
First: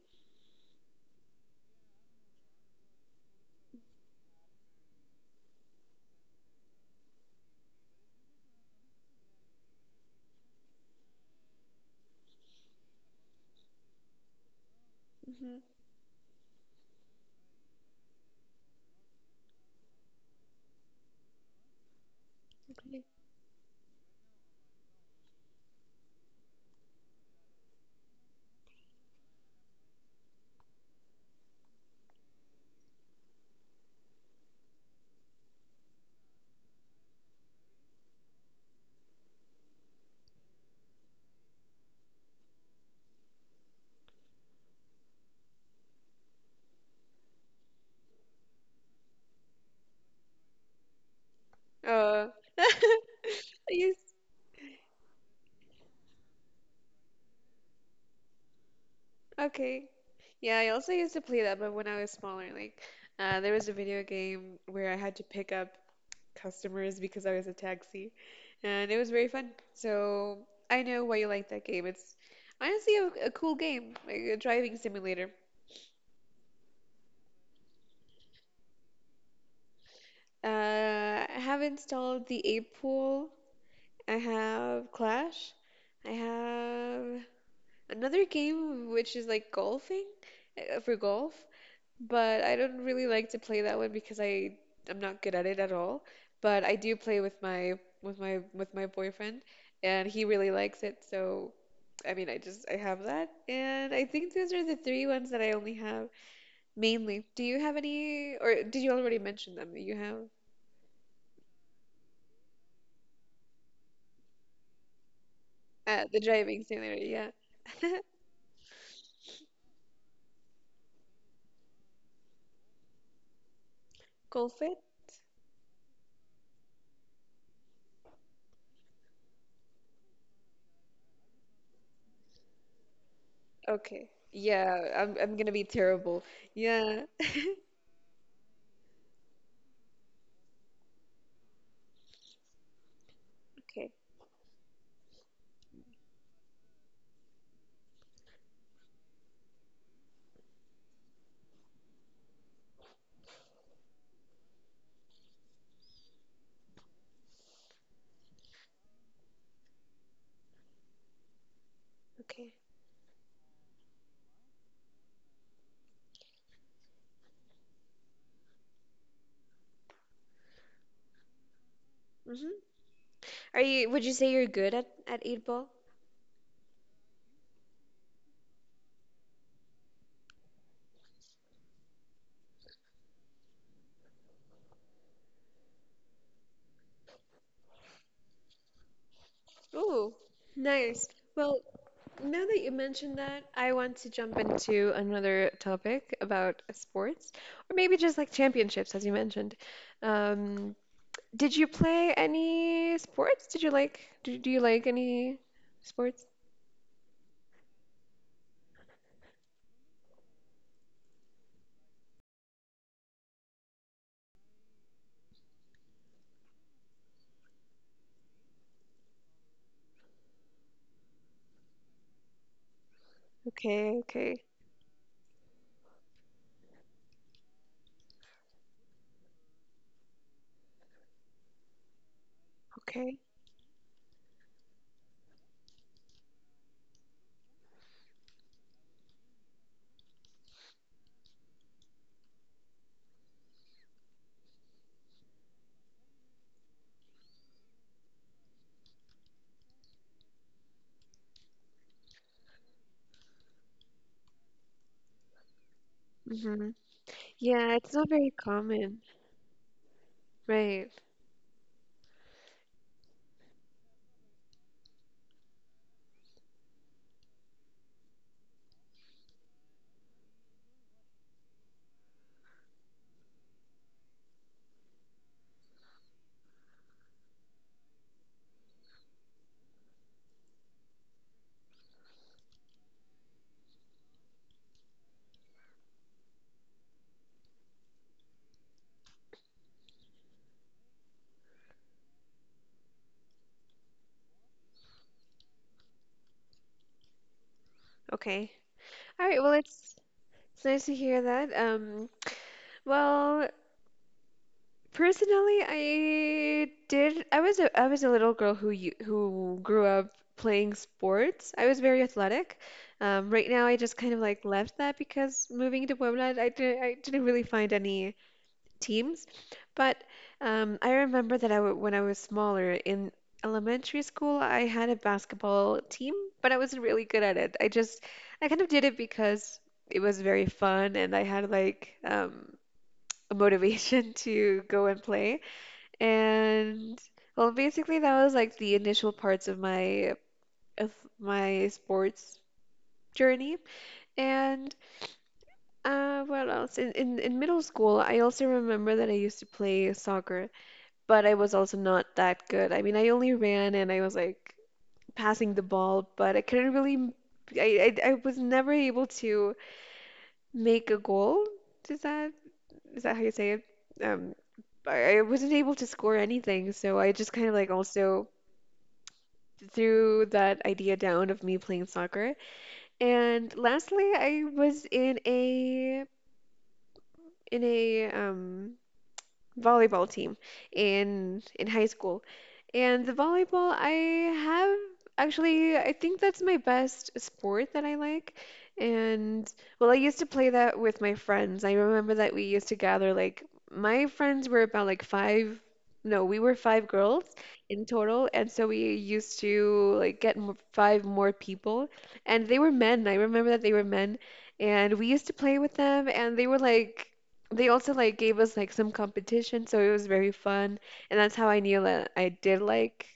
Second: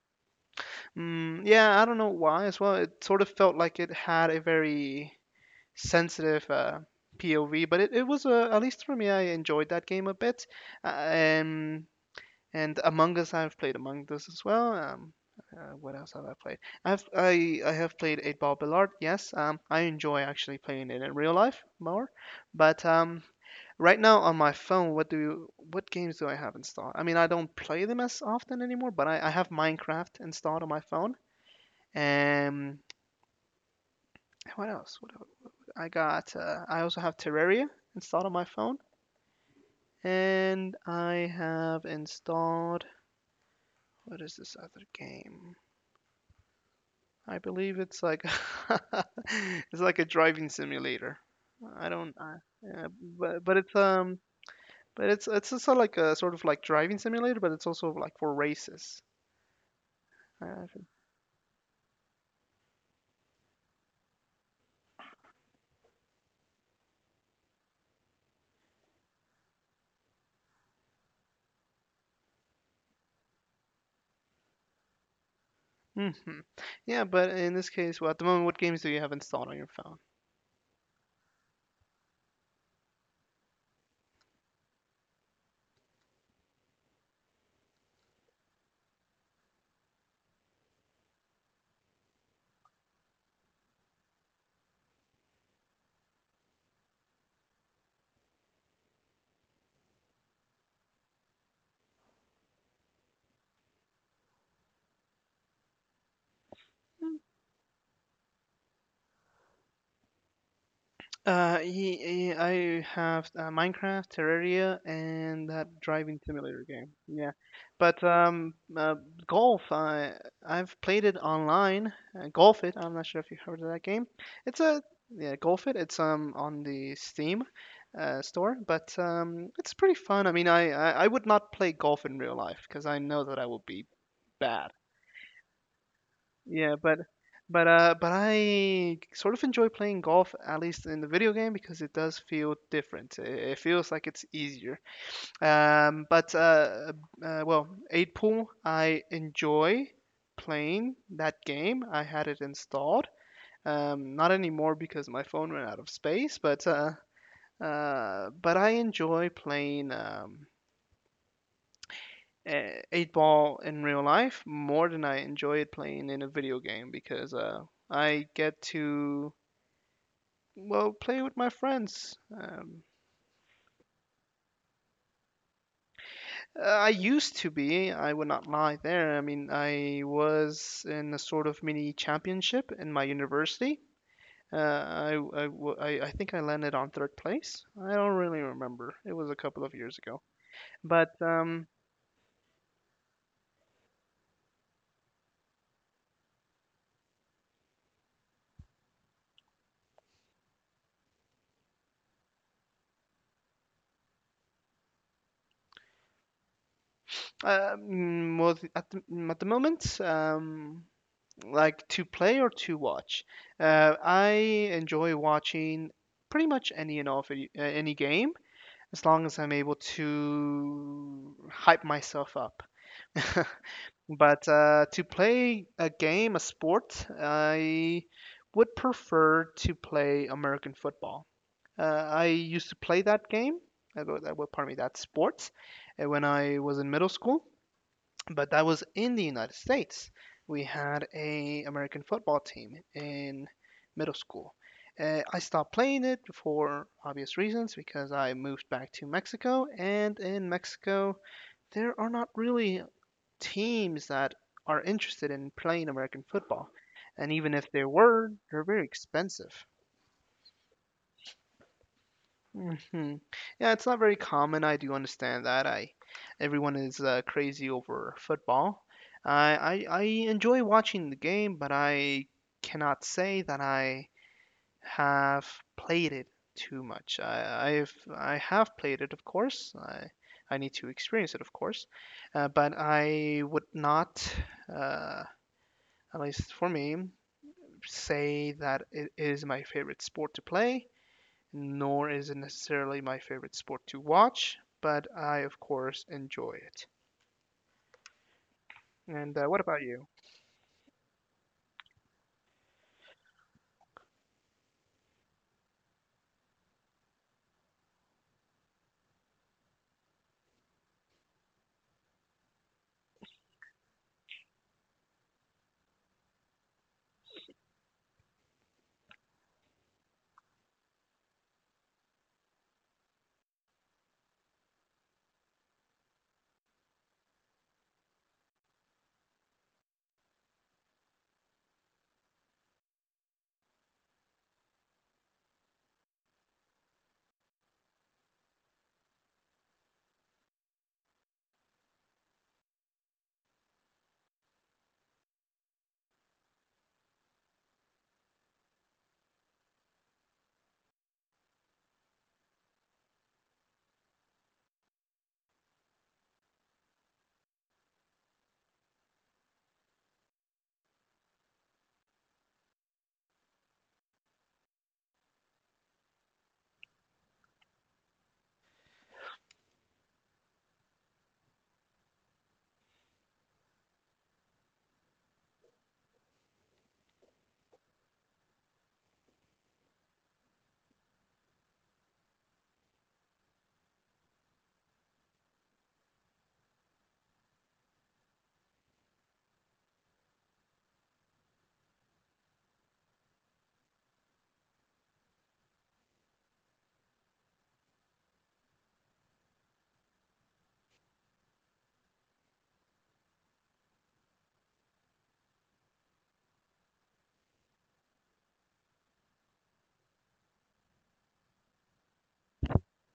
[SPEAKER 2] Mm, yeah, I don't know why as well. It sort of felt like it had a very sensitive POV, but it was at least for me, I enjoyed that game a bit. Uh, and and Among Us, I've played Among Us as well.
[SPEAKER 1] Hmm
[SPEAKER 2] What else have I played? I have played 8 Ball Billard. Yes, I enjoy actually playing it in real life more. But
[SPEAKER 1] Okay.
[SPEAKER 2] right now on my phone, what games do I have installed? I mean, I don't play them as often anymore, but I have Minecraft installed on my phone, um, what else? What I got? I also have Terraria installed on my phone, and I have installed. What is this other game? I believe it's like (laughs) it's like a driving simulator. I don't.
[SPEAKER 1] Oh.
[SPEAKER 2] I,
[SPEAKER 1] (laughs) I
[SPEAKER 2] yeah, but it's
[SPEAKER 1] used
[SPEAKER 2] um. But it's also like a sort of like driving simulator, but it's also like for races.
[SPEAKER 1] okay. Yeah,
[SPEAKER 2] Uh,
[SPEAKER 1] I also used to play that, but when I was smaller, like there was a video game where I had to pick up customers because I was a taxi, and it was very fun. So I know why you like that game. It's honestly a cool game, like a driving simulator.
[SPEAKER 2] hmm. Yeah, but in this case, well, at the moment, what games do you have installed on your phone?
[SPEAKER 1] I have installed the Ape Pool I have Clash. I have another game which is like golfing for golf, but I don't really like to play that one because I'm not good at it at all. But I do play with my boyfriend, and he really likes it. So, I mean, I just I have that, and I think those are the three ones that I only have mainly. Do you have any, or did you already mention them? That You have
[SPEAKER 2] I have Minecraft, Terraria, and that driving
[SPEAKER 1] the
[SPEAKER 2] simulator
[SPEAKER 1] driving
[SPEAKER 2] game.
[SPEAKER 1] simulator,
[SPEAKER 2] Yeah,
[SPEAKER 1] yeah. (laughs)
[SPEAKER 2] but golf. I've played it online. Golf it. I'm not sure if you heard of that game.
[SPEAKER 1] Golf
[SPEAKER 2] It's a
[SPEAKER 1] it?
[SPEAKER 2] yeah, golf it. It's on the Steam store, but it's pretty fun. I would not play golf in real life because I know that I will be
[SPEAKER 1] Okay.
[SPEAKER 2] bad.
[SPEAKER 1] Yeah, I'm gonna be terrible.
[SPEAKER 2] Yeah,
[SPEAKER 1] Yeah. (laughs)
[SPEAKER 2] but I sort of enjoy playing golf at least in the video game because it does feel different. It
[SPEAKER 1] Okay,
[SPEAKER 2] feels like it's easier. But well, eight pool I enjoy playing that game. I had it installed. Not anymore because my phone ran out of space. But I enjoy playing.
[SPEAKER 1] okay.
[SPEAKER 2] Eight ball in real life more than I enjoy it playing in a video game because I get to well play with my friends.
[SPEAKER 1] hmm Are you, would you say you're good at eight ball?
[SPEAKER 2] I used to be. I would not lie there. I mean, I was in a sort of mini championship in my university. Uh, I I think I landed on third place. I don't really remember. It was a couple of years
[SPEAKER 1] Oh,
[SPEAKER 2] ago.
[SPEAKER 1] nice.
[SPEAKER 2] But
[SPEAKER 1] Well,
[SPEAKER 2] um,
[SPEAKER 1] now that you mentioned that, I want to jump into another topic about sports, or maybe just like championships, as you mentioned. Um, did you play any sports? Did you like, do, do you like any sports?
[SPEAKER 2] well, at the moment, like to play or to watch. I enjoy watching pretty much any and all video, any game as long as I'm able to hype myself up. (laughs)
[SPEAKER 1] Okay, okay,
[SPEAKER 2] But to play a game, a sport, I would prefer to play American football. I used to play
[SPEAKER 1] okay.
[SPEAKER 2] that game. Well, well, pardon me, that sport when I was in middle school, but that was in the United States. We had a American football team in middle school. I stopped playing it for obvious reasons because I moved back to Mexico, and in Mexico there are not really teams that are interested in playing American
[SPEAKER 1] hmm
[SPEAKER 2] football. And even if
[SPEAKER 1] Yeah,
[SPEAKER 2] they
[SPEAKER 1] it's not
[SPEAKER 2] were,
[SPEAKER 1] very
[SPEAKER 2] they're very
[SPEAKER 1] common,
[SPEAKER 2] expensive.
[SPEAKER 1] right?
[SPEAKER 2] Hmm. Yeah, it's not very common. I do understand that. I Everyone is crazy over football. I enjoy watching the game, but I cannot say that I have played it too much. I have played it, of course. I need to experience it, of course. But I would not, uh, at least for me, say that it is my favorite sport to play nor is it necessarily my favorite sport to watch, but I, of course, enjoy it.
[SPEAKER 1] Okay. All
[SPEAKER 2] And
[SPEAKER 1] right. Well,
[SPEAKER 2] what about you?
[SPEAKER 1] it's nice to hear that. Well, personally, I did. I was a little girl who you, who grew up playing sports. I was very athletic. Right now, I just kind of like left that because moving to Puebla, I didn't really find any teams. But I remember that I w when I was smaller in elementary school, I had a basketball team, but I wasn't really good at it. I just, I kind of did it because it was very fun and I had like a motivation (laughs) to go and play. And well, basically that was like the initial parts of my sports journey. And what else? In middle school, I also remember that I used to play soccer. But I was also not that good. I mean, I only ran and I was like passing the ball, but I couldn't really. I was never able to make a goal. Is that is that how you say it? Um, I wasn't able to score anything, so I just kind of like also threw that idea down of me playing soccer. And lastly, I was in a volleyball team in high school. And the volleyball, I have actually, I think that's my best sport that I like. And well, I used to play that with my friends. I remember that we used to gather like my friends were about like five, no, we were five girls in total, and so we used to like get m five more people, and they were men. I remember that they were men, and we used to play with them, and they were like they also like gave us like some competition, so it was very fun, and that's how I knew that I did like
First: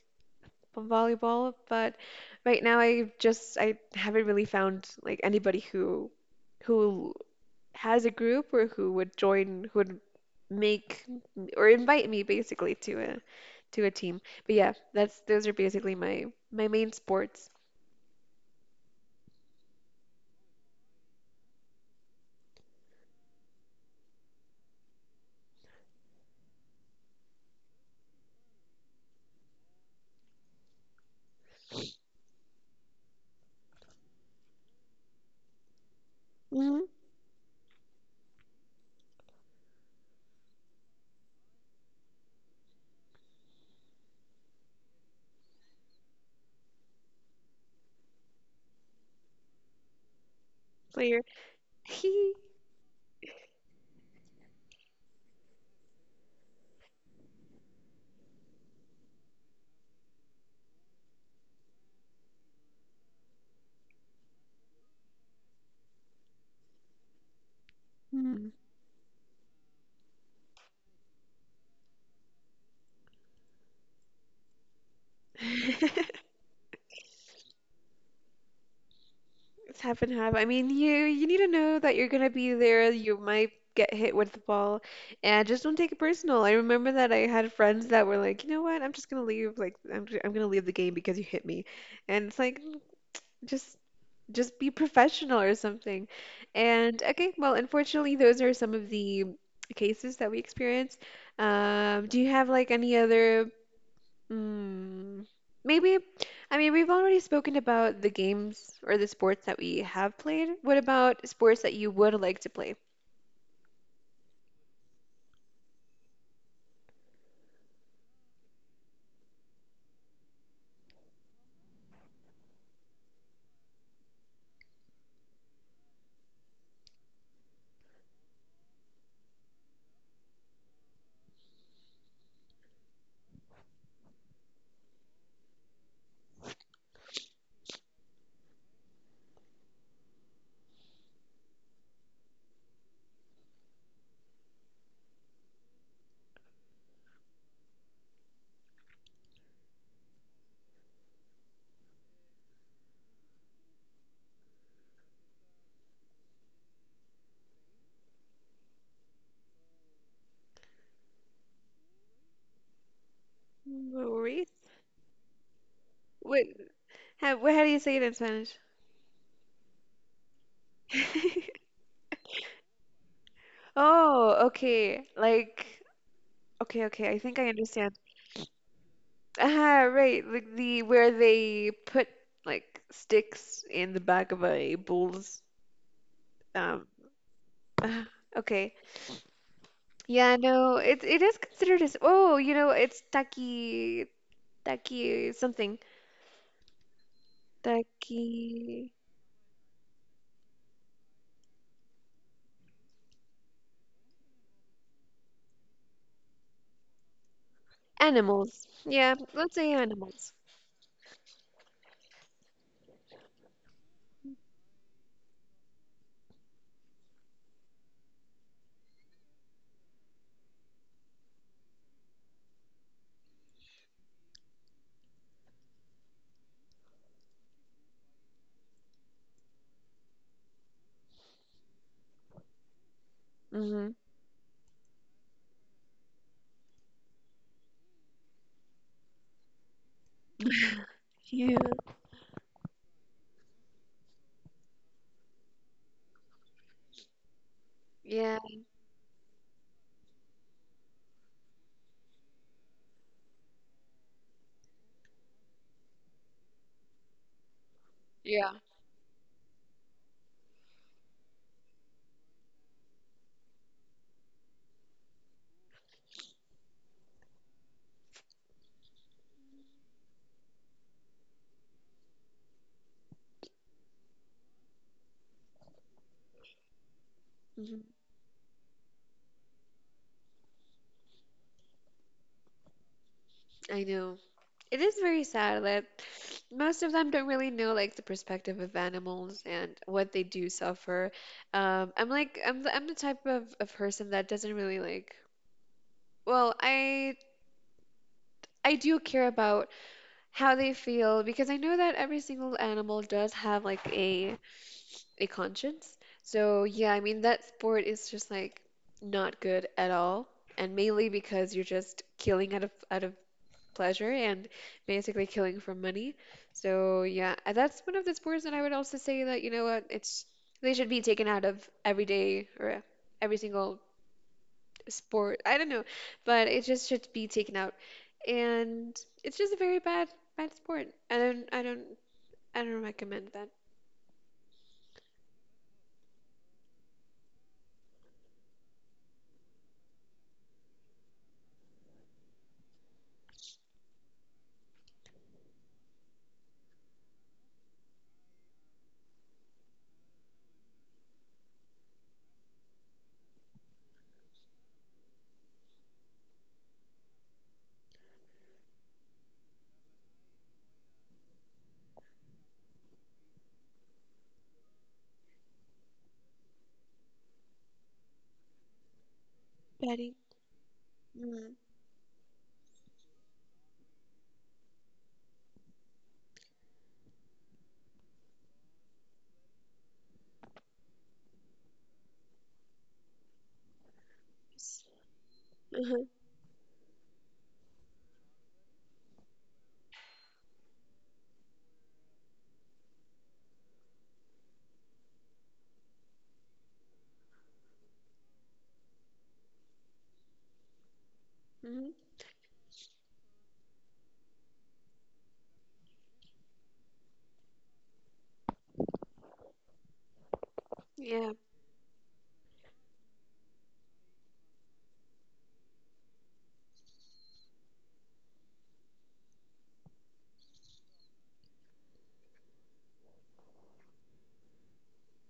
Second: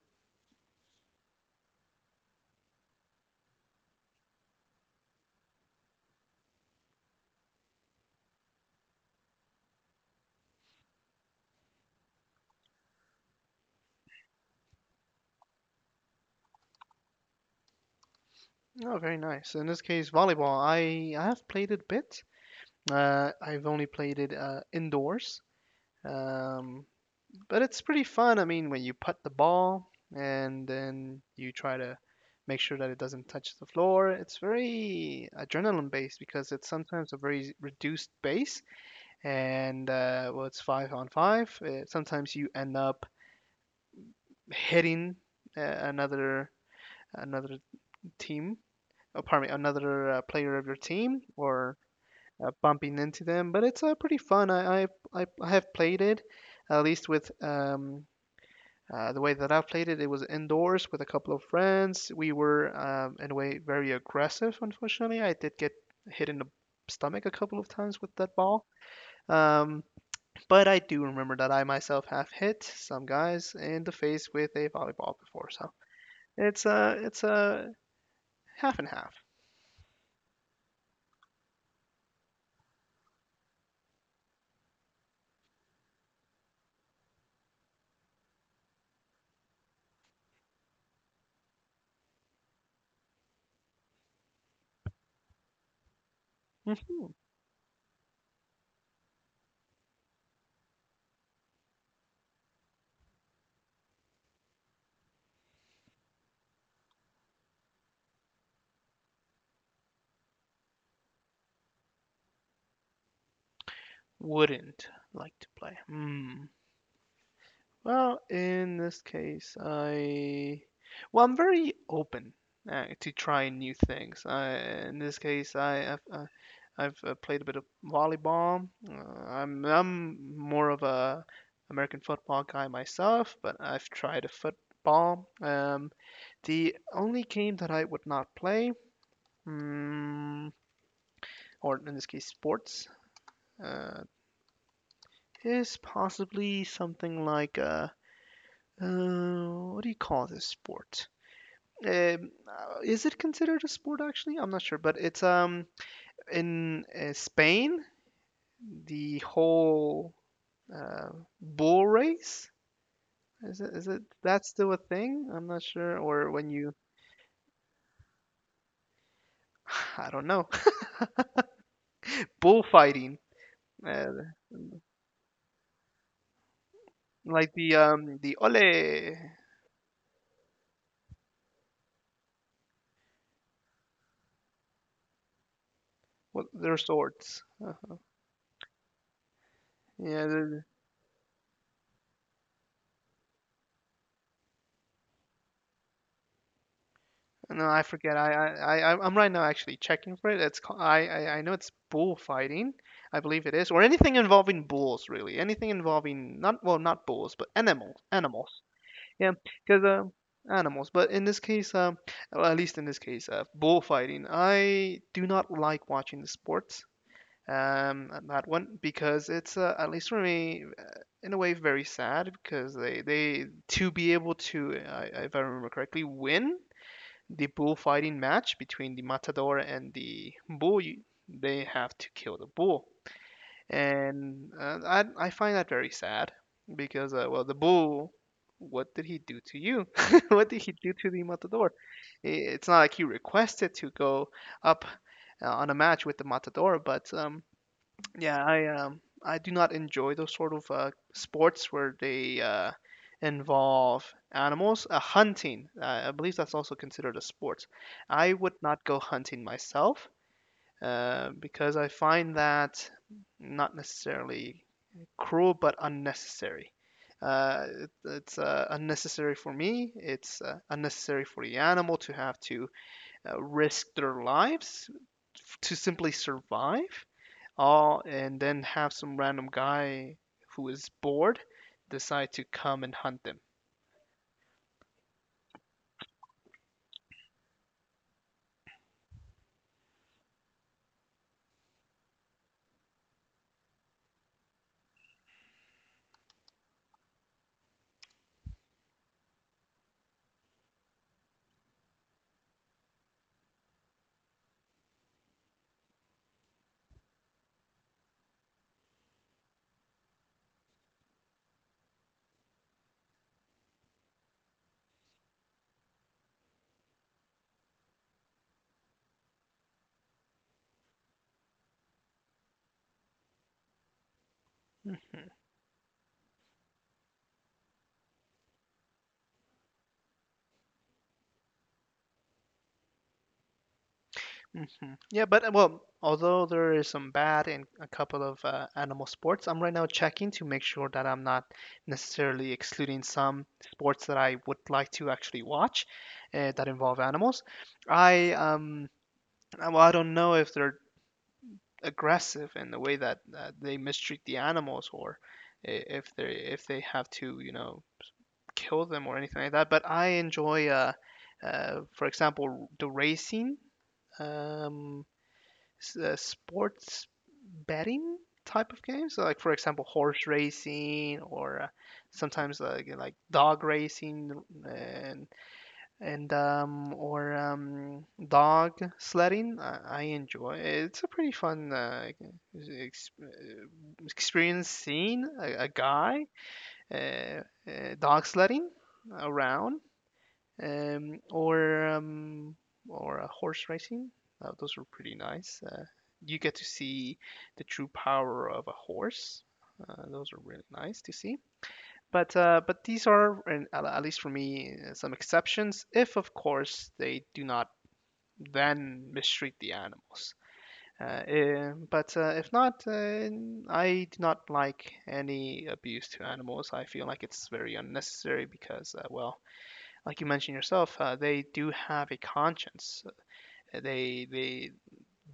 [SPEAKER 1] volleyball. But right now, I just I haven't really found like anybody who has a group or who would join, who would make or invite me basically to a team. But yeah, that's those are basically my my main sports.
[SPEAKER 2] Oh, very nice. In this case, volleyball. I have played it a bit. I've only played it indoors, um, but it's pretty fun. I mean, when you putt the ball and then you try to make sure that it doesn't touch the floor, it's very adrenaline based because it's
[SPEAKER 1] Hmm
[SPEAKER 2] sometimes a very reduced base, and well, it's five on five. Sometimes you end up hitting uh, another another team, oh, pardon me, another player of your team
[SPEAKER 1] Player.
[SPEAKER 2] or
[SPEAKER 1] (laughs)
[SPEAKER 2] bumping into them. But it's pretty fun. I have played it, at least with. The way that I played it, it was indoors with a couple of friends. We were, in a way, very aggressive. Unfortunately, I did get hit in the stomach a couple of times with that
[SPEAKER 1] Mhm.
[SPEAKER 2] ball. Um, but I do remember that I myself have hit some guys in the face with a volleyball before. So
[SPEAKER 1] (laughs)
[SPEAKER 2] it's a half and half.
[SPEAKER 1] It's half and half. I mean, you need to know that you're gonna be there. You might get hit with the ball, and just don't take it personal. I remember that I had friends that were like, you know what? I'm just gonna leave. Like, I'm gonna leave the game because you hit me, and it's like, "Mm, just just be professional or something. And
[SPEAKER 2] hmm
[SPEAKER 1] okay, well, unfortunately, those are some of the cases that we experience. Do you have like any other? Mm, maybe, I mean, we've already spoken about the games or the sports that we have played. What about sports that you would like to play?
[SPEAKER 2] Wouldn't like to play. Hmm. Well, in this case, I'm very open to trying new things. I, in this case, I've played a bit of volleyball. I'm more of a American football guy myself, but I've tried a football. The only game that I would not play, mm, or in this case, sports uh, is possibly something like a uh, what do you call this sport? Is it considered a sport actually? I'm not sure, but it's in Spain the whole uh, bull race. Is it
[SPEAKER 1] Movies?
[SPEAKER 2] that's still a thing? I'm not sure. Or
[SPEAKER 1] What,
[SPEAKER 2] when you
[SPEAKER 1] how, how do you say it in Spanish?
[SPEAKER 2] (sighs) I don't know, (laughs)
[SPEAKER 1] (laughs)
[SPEAKER 2] bullfighting, uh,
[SPEAKER 1] Oh, okay. Like, okay, okay. I think I
[SPEAKER 2] like
[SPEAKER 1] understand.
[SPEAKER 2] the ole,
[SPEAKER 1] Ah, right. Like the where they put like sticks in the back of a bull's.
[SPEAKER 2] what their
[SPEAKER 1] Um.
[SPEAKER 2] swords.
[SPEAKER 1] (sighs) ah, okay. Yeah.
[SPEAKER 2] Yeah,
[SPEAKER 1] No. It is considered as. Oh, you know, it's taki Taki something.
[SPEAKER 2] No, I forget.
[SPEAKER 1] Taki
[SPEAKER 2] I'm right now actually checking for it. It's ca- I know it's bullfighting. I believe it is, or anything involving bulls, really. Anything involving not well, not bulls, but animals, animals.
[SPEAKER 1] animals. Yeah,
[SPEAKER 2] Yeah,
[SPEAKER 1] let's say
[SPEAKER 2] because
[SPEAKER 1] animals.
[SPEAKER 2] animals. But in this case, well, at least in this case, bullfighting. I do not like watching the sports. That one because it's at least for me, in a way, very sad because they, to be able to, I if I remember correctly, win the bullfighting match between the matador and the bull. They have to kill the bull,
[SPEAKER 1] Hmm
[SPEAKER 2] and I find that very sad because well the bull. What did he do to you? (laughs) What did he do to the
[SPEAKER 1] Yeah.
[SPEAKER 2] matador? It's not like he requested to go up on a match with the matador, but
[SPEAKER 1] Yeah,
[SPEAKER 2] yeah, I do not enjoy those sort of sports where they involve animals. Hunting, I believe that's also considered a sport. I
[SPEAKER 1] yeah.
[SPEAKER 2] would not go hunting myself because I find that not necessarily cruel but unnecessary. It's unnecessary for me. It's unnecessary for the animal to have to risk their lives to simply survive
[SPEAKER 1] hmm
[SPEAKER 2] all and then have some random guy who is bored decide to come and hunt them.
[SPEAKER 1] I know. It is very sad that most of them don't really know like the perspective of animals and what they do suffer. I'm like I'm I'm the type of person that doesn't really like. Well, I do care about how they feel because I know that every single animal does have like a conscience. So yeah, I mean that sport is just like not good at all, and mainly because you're just killing out of pleasure and basically killing for money. So yeah, and that's one of the sports that I would also say that you know what, it's they should be taken out of every day or every single
[SPEAKER 2] hmm
[SPEAKER 1] sport. I don't know, but it just should be taken out, and it's just a very bad bad sport. I don't recommend that
[SPEAKER 2] Yeah, but well, although there is some bad in a couple of animal sports, I'm right now checking to make sure that I'm not necessarily excluding some sports that I would like to actually watch that involve animals. I well, I don't know if they're aggressive in the way that they mistreat the animals or i- if they if they have to, you know, kill them or anything like that. But I enjoy, for example, the racing, um, sports betting type of games. So, like for example,
[SPEAKER 1] betting.
[SPEAKER 2] horse racing
[SPEAKER 1] Mm.
[SPEAKER 2] or sometimes like dog racing and or dog sledding. I enjoy. It's a pretty fun ex- uh, experience seeing a guy uh, dog sledding around um, or um, or horse racing. Those were pretty nice. You get to see the true power of a horse. Those are really nice to see.
[SPEAKER 1] hmm
[SPEAKER 2] But these are, at least for me, some exceptions. If of course they do not then mistreat the animals.
[SPEAKER 1] Yeah.
[SPEAKER 2] Eh, but if not, I do not like any abuse to animals. I feel like it's very unnecessary because, well, like you mentioned yourself, they do have a conscience. They they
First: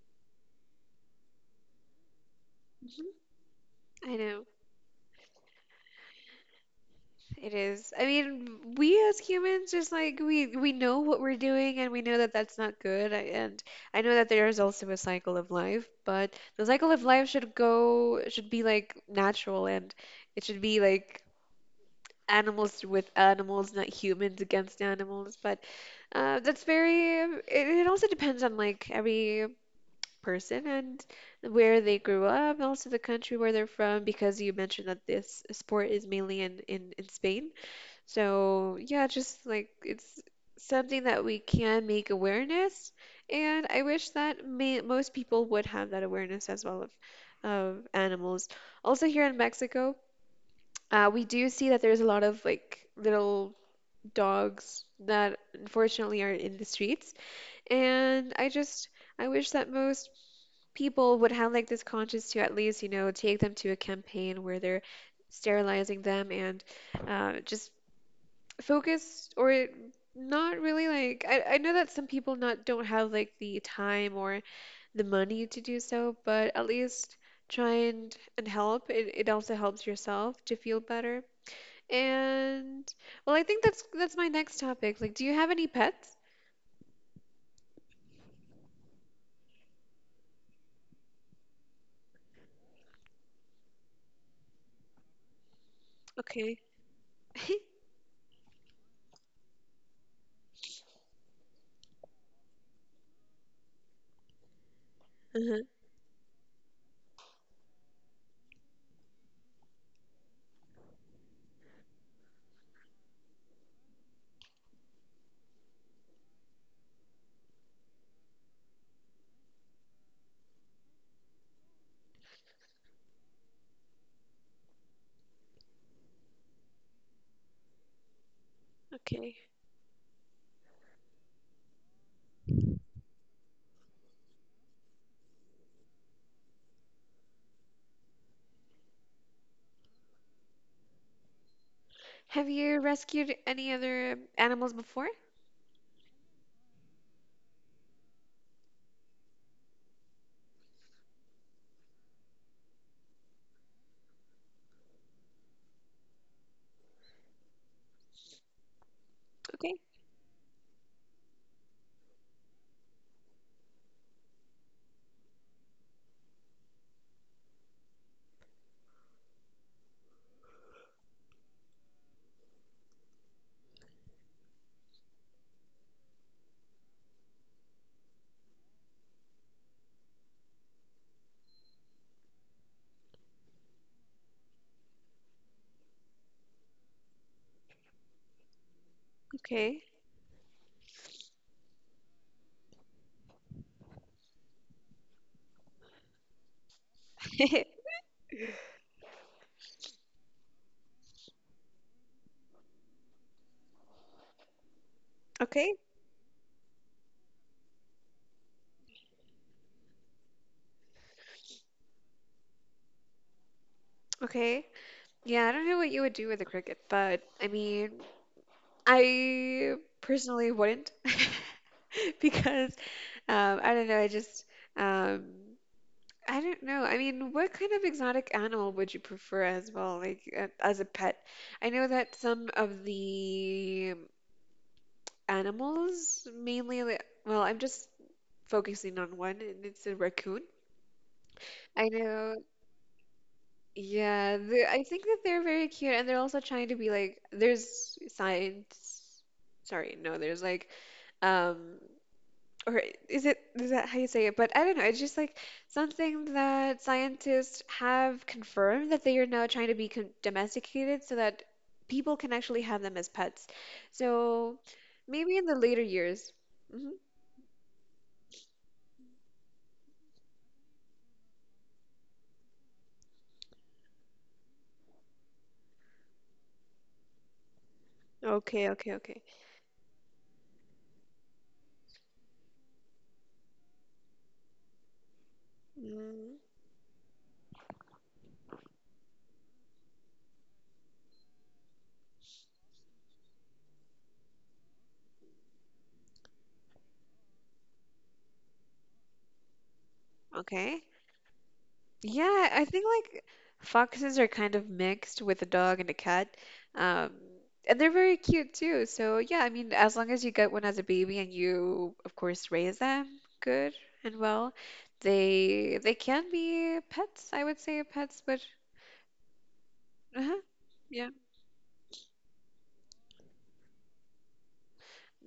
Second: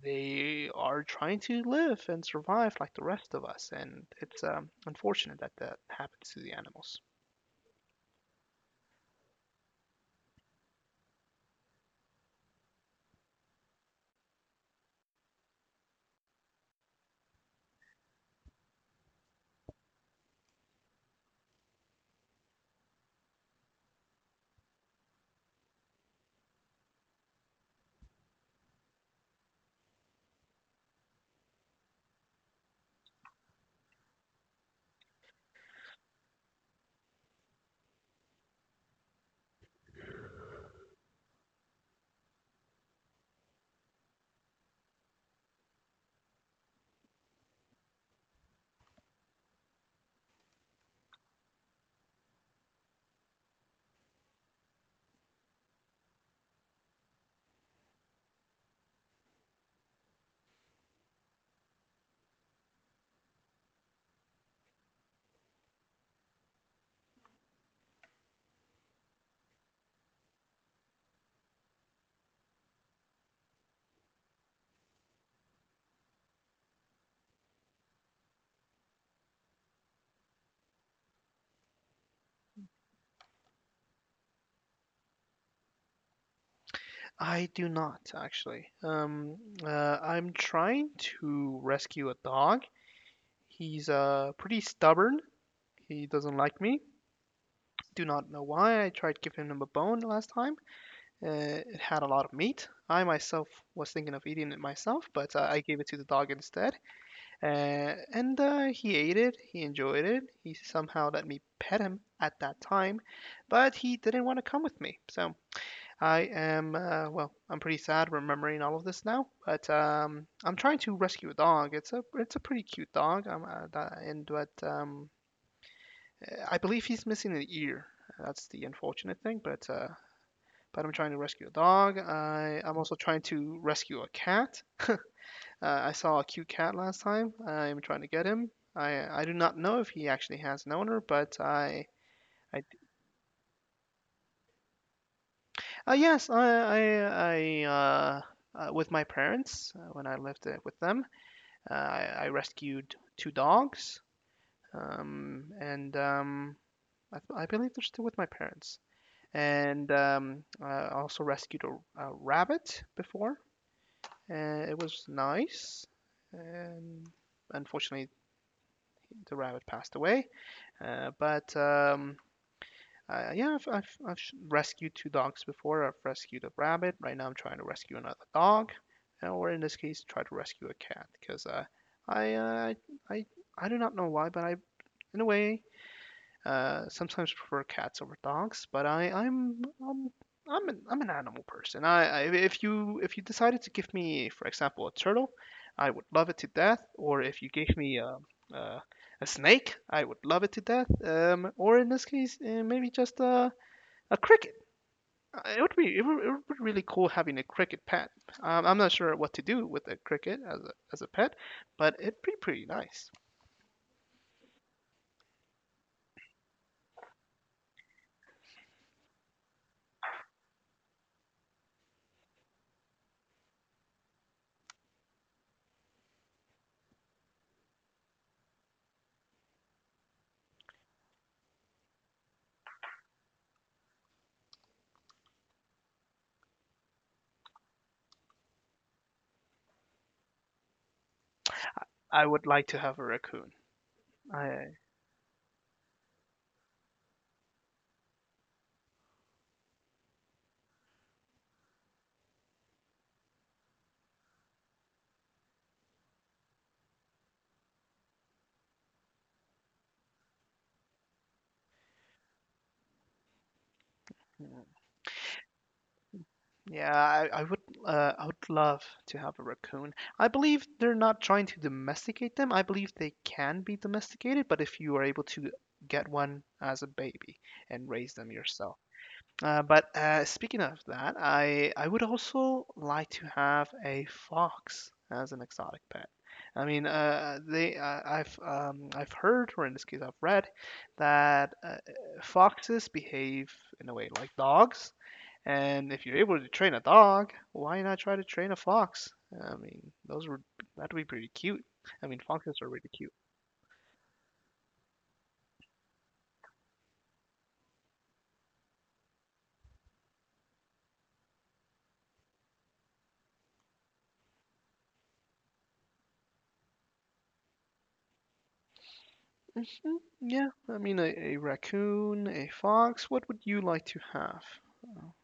[SPEAKER 2] they are trying to live and survive like the
[SPEAKER 1] hmm
[SPEAKER 2] rest of us, and
[SPEAKER 1] I
[SPEAKER 2] it's
[SPEAKER 1] know.
[SPEAKER 2] unfortunate that that happens to the animals.
[SPEAKER 1] It is. I mean, we as humans just like we know what we're doing and we know that that's not good. I- And I know that there is also a cycle of life, but the cycle of life should go should be like natural and it should be like animals with animals, not humans against animals. But that's very it, it also depends on like every person and where they grew up, and also the country where they're from, because you mentioned that this sport is mainly in, in Spain. So, yeah, just like it's something that we can make awareness. And I wish that may, most people would have that awareness as well of animals. Also, here in Mexico, we do see that there's a lot of like little dogs that unfortunately are in the streets. And I just I wish that most people would have like this conscience to at least, take them to a campaign where they're sterilizing them and just focus or not really like I know that some people not don't have like the time or the money to do so, but at least try and help. It also helps yourself to feel better. And well, I think that's my next topic. Like, do you have any pets?
[SPEAKER 2] I do not actually. I'm trying to rescue a dog. He's pretty stubborn. He doesn't
[SPEAKER 1] Okay.
[SPEAKER 2] like me.
[SPEAKER 1] (laughs)
[SPEAKER 2] Do not know why. I tried giving him a bone last time. It had a lot of meat. I myself was thinking of eating it myself, but I
[SPEAKER 1] Uh-huh.
[SPEAKER 2] gave it to the dog instead. And he ate it, he enjoyed it, he somehow let me pet him at that time, but he didn't want to come with me. So I am, well, I'm pretty sad remembering all of this now, but I'm trying to rescue a dog. It's a pretty cute dog, and but I believe he's missing an ear. That's the unfortunate
[SPEAKER 1] Okay.
[SPEAKER 2] thing, but I'm trying to rescue a dog. I, I'm also trying to rescue a cat. (laughs) I saw a cute cat last time. I'm trying to get him. I do not know if he actually has an owner, but I
[SPEAKER 1] Have
[SPEAKER 2] I
[SPEAKER 1] you rescued any other animals before?
[SPEAKER 2] uh, yes I, I with my parents when I lived with them, I rescued two dogs. Um, and um, I believe they're still with my parents.
[SPEAKER 1] Okay,
[SPEAKER 2] And I also rescued a rabbit before. And it was nice. And unfortunately, the rabbit passed away. But yeah, I've rescued two dogs before. I've rescued a rabbit. Right now, I'm trying to rescue another dog, or in this case, try to rescue a cat because I, uh, I I I do not know why, but I in a way sometimes prefer cats over dogs, but I, I'm
[SPEAKER 1] okay.
[SPEAKER 2] um, I'm an animal person. I if you decided to give me, for example, a turtle, I would love it to death. Or if you gave
[SPEAKER 1] (laughs)
[SPEAKER 2] me a, a snake, I would love it to death. Or in this case, maybe just a cricket. It
[SPEAKER 1] Okay,
[SPEAKER 2] would be it would be really cool having a cricket pet. I'm not sure what to do with a cricket as a pet, but it'd be pretty nice.
[SPEAKER 1] okay. Yeah, I don't know what you would do with a cricket, but I mean, I personally wouldn't (laughs) because I don't know. I just um, I don't know. I mean, what kind of exotic animal would you prefer as well, like as a pet? I know that some of the animals, mainly, well, I'm just focusing on one, and it's a raccoon. I
[SPEAKER 2] I
[SPEAKER 1] know.
[SPEAKER 2] would like to have a raccoon.
[SPEAKER 1] Yeah,
[SPEAKER 2] I
[SPEAKER 1] I think that they're very cute, and they're also trying to be like there's science. Sorry, no, there's like, um, or is it is that how you say it? But I don't know. It's just like something that scientists have confirmed that they are now trying to be con domesticated so that people can actually have them as pets. So maybe in the later years. Hmm.
[SPEAKER 2] Yeah, I would love to have a raccoon. I believe they're not trying to domesticate them. I believe they can be domesticated, but if you are able to get one as a baby and raise them
[SPEAKER 1] Okay,
[SPEAKER 2] yourself.
[SPEAKER 1] okay, okay.
[SPEAKER 2] But speaking of that, I would also like to have a fox as an exotic pet.
[SPEAKER 1] Mm,
[SPEAKER 2] I mean, they I've heard, or in this case, I've read that foxes behave in a way like dogs, and if you're able to train a dog, why not try to train a fox? I mean, those were
[SPEAKER 1] okay.
[SPEAKER 2] that'd be pretty cute. I mean,
[SPEAKER 1] Yeah,
[SPEAKER 2] foxes
[SPEAKER 1] I
[SPEAKER 2] are
[SPEAKER 1] think
[SPEAKER 2] really cute.
[SPEAKER 1] like foxes are kind of mixed with a dog and a cat. Um, and they're very cute too. So, yeah, I mean, as long as you get one as a baby and you, of course, raise them good and well, they can be pets, I would say pets, but uh-huh,
[SPEAKER 2] Yeah, I mean,
[SPEAKER 1] yeah.
[SPEAKER 2] a raccoon, a fox. What would you like to have?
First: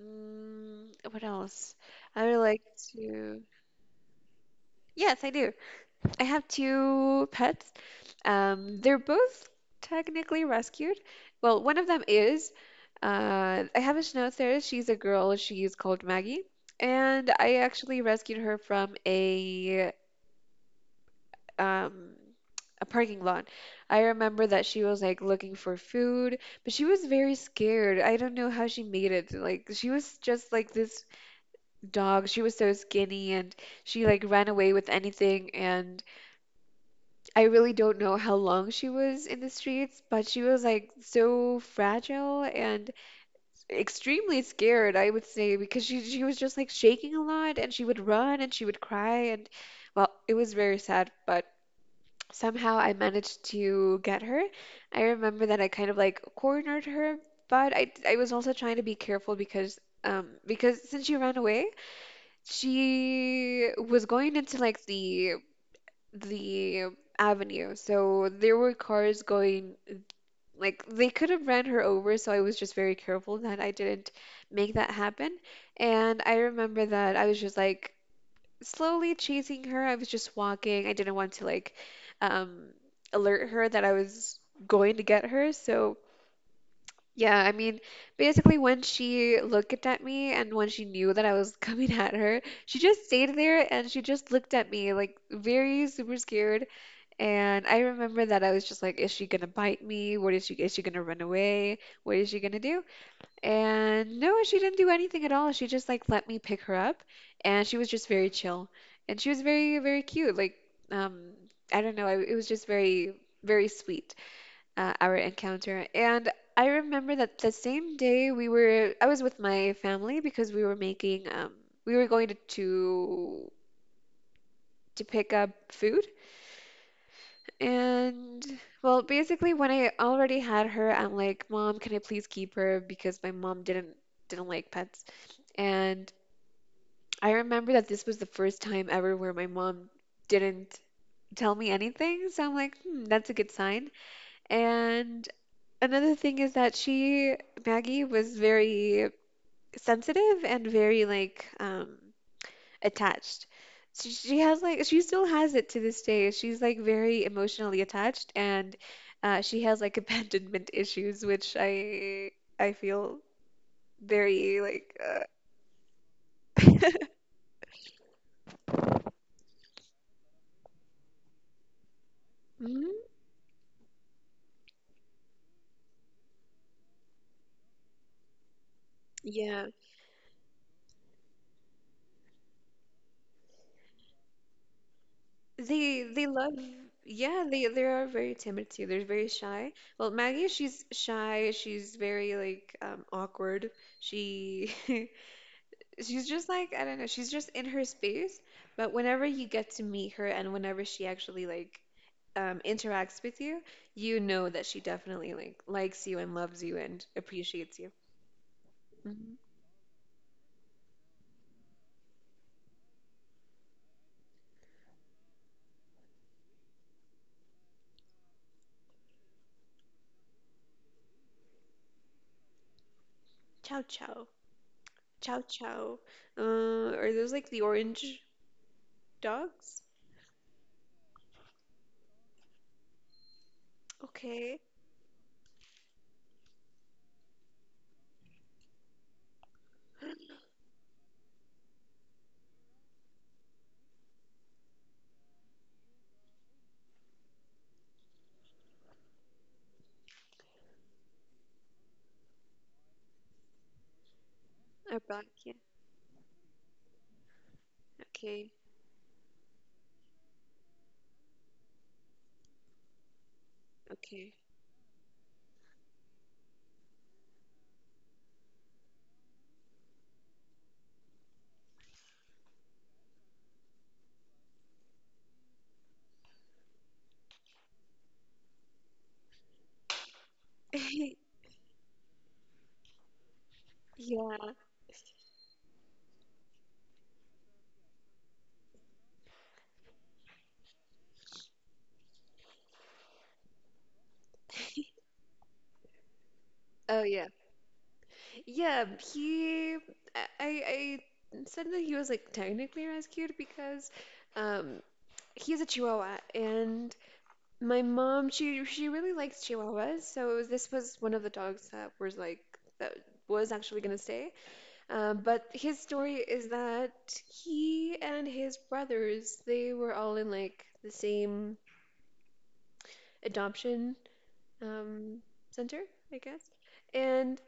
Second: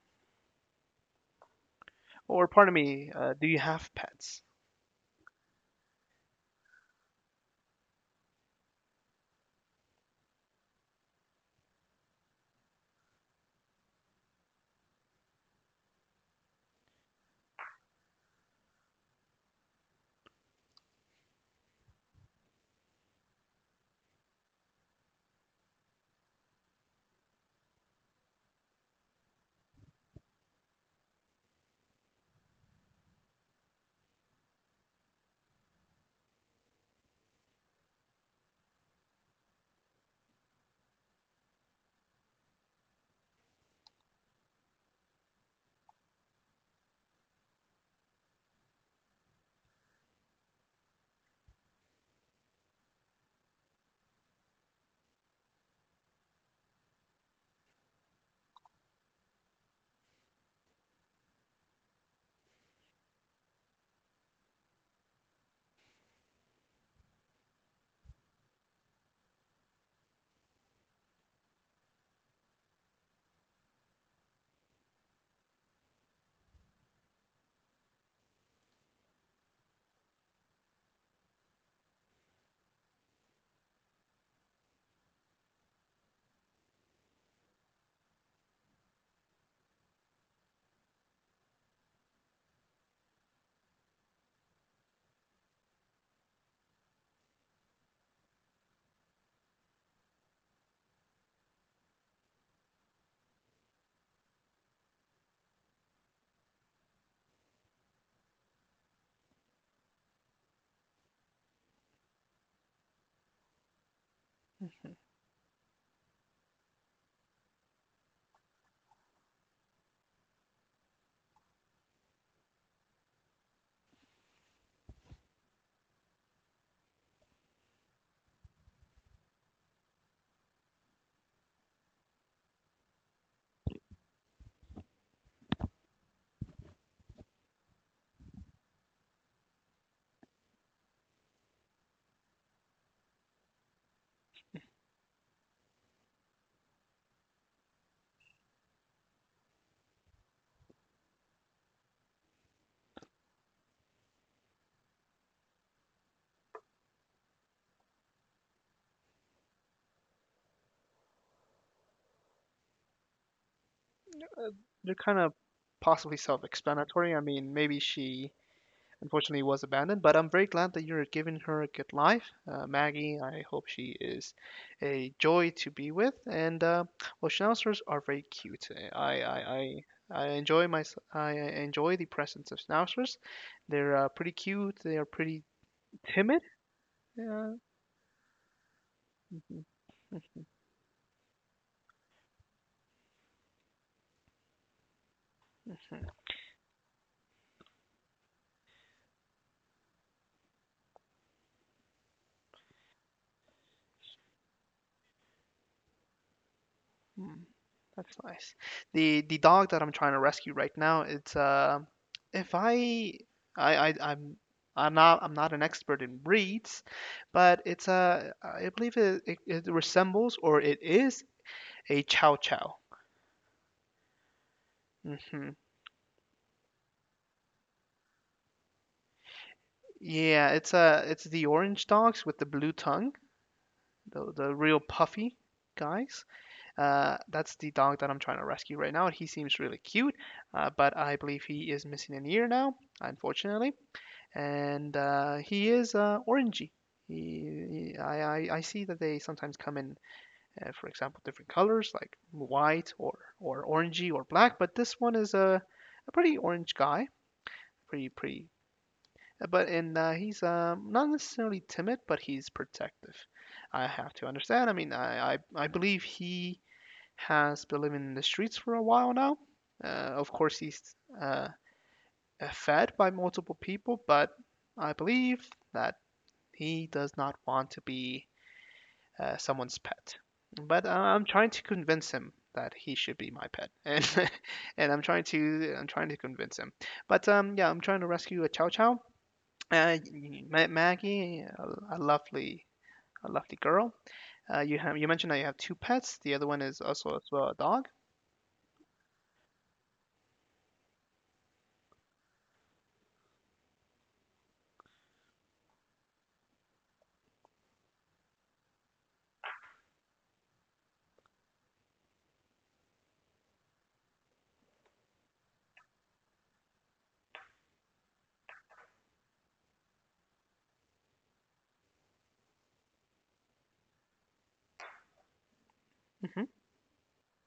[SPEAKER 1] Mm, what else? I would
[SPEAKER 2] Or,
[SPEAKER 1] like
[SPEAKER 2] pardon me,
[SPEAKER 1] to.
[SPEAKER 2] do you have pets?
[SPEAKER 1] Yes, I do. I have two pets. They're both technically rescued. Well, one of them is. I have a schnauzer. She's a girl. She's called Maggie, and I actually rescued her from um, a parking lot. I remember that she was like looking for food, but she was very scared. I don't know how she made it. Like she was just like this dog. She was so skinny, and she like ran away with anything and. I really don't know how long she was in the streets, but she was like so fragile and extremely scared, I would say, because she was just like shaking a lot and she would run and she would cry and well, it was very sad, but somehow I managed to get her. I remember that I kind of like cornered her, but I was also trying to be careful because since she ran away, she was going into like the avenue. So there were cars going, like, they could have ran her over, so I was just very careful that I didn't make that happen. And I remember that I was just like slowly chasing her. I was just walking. I didn't want to, like, um, alert her that I was going to get her. So, yeah, I mean, basically, when she looked at me and when she knew that I was (laughs) coming at her, she just stayed there and she just looked at me, like, very super scared. And I remember that I was just like, is she gonna bite me? What is she gonna run away? What is she gonna do? And no, she didn't do anything at all. She just like let me pick her up and she was just very chill. And she was very, very cute. Like, um, I don't know, I, it was just very, very sweet,
[SPEAKER 2] hmm
[SPEAKER 1] our encounter. And I remember that the same day I was with my family because we were making, we were going to pick up food. And well, basically when I already had her, I'm like, "Mom, can I please keep her?" because my mom didn't like pets. And I remember that this was the first time ever where my mom didn't tell me anything. So I'm like, "Hmm, that's a good sign." And another thing is that Maggie, was very sensitive and very like attached. So she has like she still has it to this day. She's like very emotionally attached and she has like (laughs) abandonment issues, which I feel very
[SPEAKER 2] They're
[SPEAKER 1] like
[SPEAKER 2] kind of possibly
[SPEAKER 1] (laughs)
[SPEAKER 2] self-explanatory. I mean, maybe she Unfortunately, it was abandoned, but I'm very glad that you're giving her a good life,
[SPEAKER 1] mhm.
[SPEAKER 2] Maggie. I hope she is a joy to be with, and well, schnauzers are very cute. I I,
[SPEAKER 1] Yeah.
[SPEAKER 2] I, I enjoy my I enjoy the presence of schnauzers. They're pretty cute. They are pretty
[SPEAKER 1] They
[SPEAKER 2] timid.
[SPEAKER 1] love yeah, they are very timid too. They're very shy. Well,
[SPEAKER 2] Uh,
[SPEAKER 1] Maggie, she's shy. She's very like awkward. She (laughs) she's just like I don't know, she's just in her space, but whenever you get to meet her and whenever she actually like interacts with you, you know that she definitely like likes you and loves you and
[SPEAKER 2] (laughs)
[SPEAKER 1] appreciates you.
[SPEAKER 2] That's nice.
[SPEAKER 1] Mhm.
[SPEAKER 2] The dog that I'm trying to rescue right now, it's if I I I'm not an expert in breeds, but it's I believe it resembles or it is a chow chow.
[SPEAKER 1] Chow chow, chow
[SPEAKER 2] hmm
[SPEAKER 1] chow. Are those like the orange dogs?
[SPEAKER 2] Yeah, it's the orange dogs with the blue tongue, the
[SPEAKER 1] Okay,
[SPEAKER 2] real puffy guys. Uh, that's the dog that I'm trying to rescue right now. He seems really cute,
[SPEAKER 1] (gasps)
[SPEAKER 2] but I believe he is missing an ear now, unfortunately. And he is orangey. He, I see that they sometimes come in, for example, different colors like white or orangey or black, but this
[SPEAKER 1] are
[SPEAKER 2] one
[SPEAKER 1] black,
[SPEAKER 2] is
[SPEAKER 1] yeah.
[SPEAKER 2] a pretty orange guy, pretty pretty.
[SPEAKER 1] Okay,
[SPEAKER 2] But and he's not necessarily timid, but he's protective. I have to
[SPEAKER 1] okay.
[SPEAKER 2] understand. I mean, I believe he has been living in the streets for a while now. Of course, he's uh, fed by multiple people, but I believe that he does not want to be someone's pet. But I am
[SPEAKER 1] (laughs)
[SPEAKER 2] trying to convince him that he should be my pet, and
[SPEAKER 1] Yeah.
[SPEAKER 2] (laughs) and I'm trying to convince him. But yeah, I'm trying to rescue a Chow Chow. Uh, Maggie, a lovely girl. You have you mentioned that you have two pets. The other one is
[SPEAKER 1] Oh
[SPEAKER 2] also as
[SPEAKER 1] yeah,
[SPEAKER 2] well a dog.
[SPEAKER 1] yeah, he. I said that he was like technically rescued because um, he's a Chihuahua, and my mom she really likes Chihuahuas, so this was one of the dogs that was like that was actually gonna stay. But his story is that he and his brothers they were all in like the same adoption um, center, I guess,
[SPEAKER 2] hmm
[SPEAKER 1] and.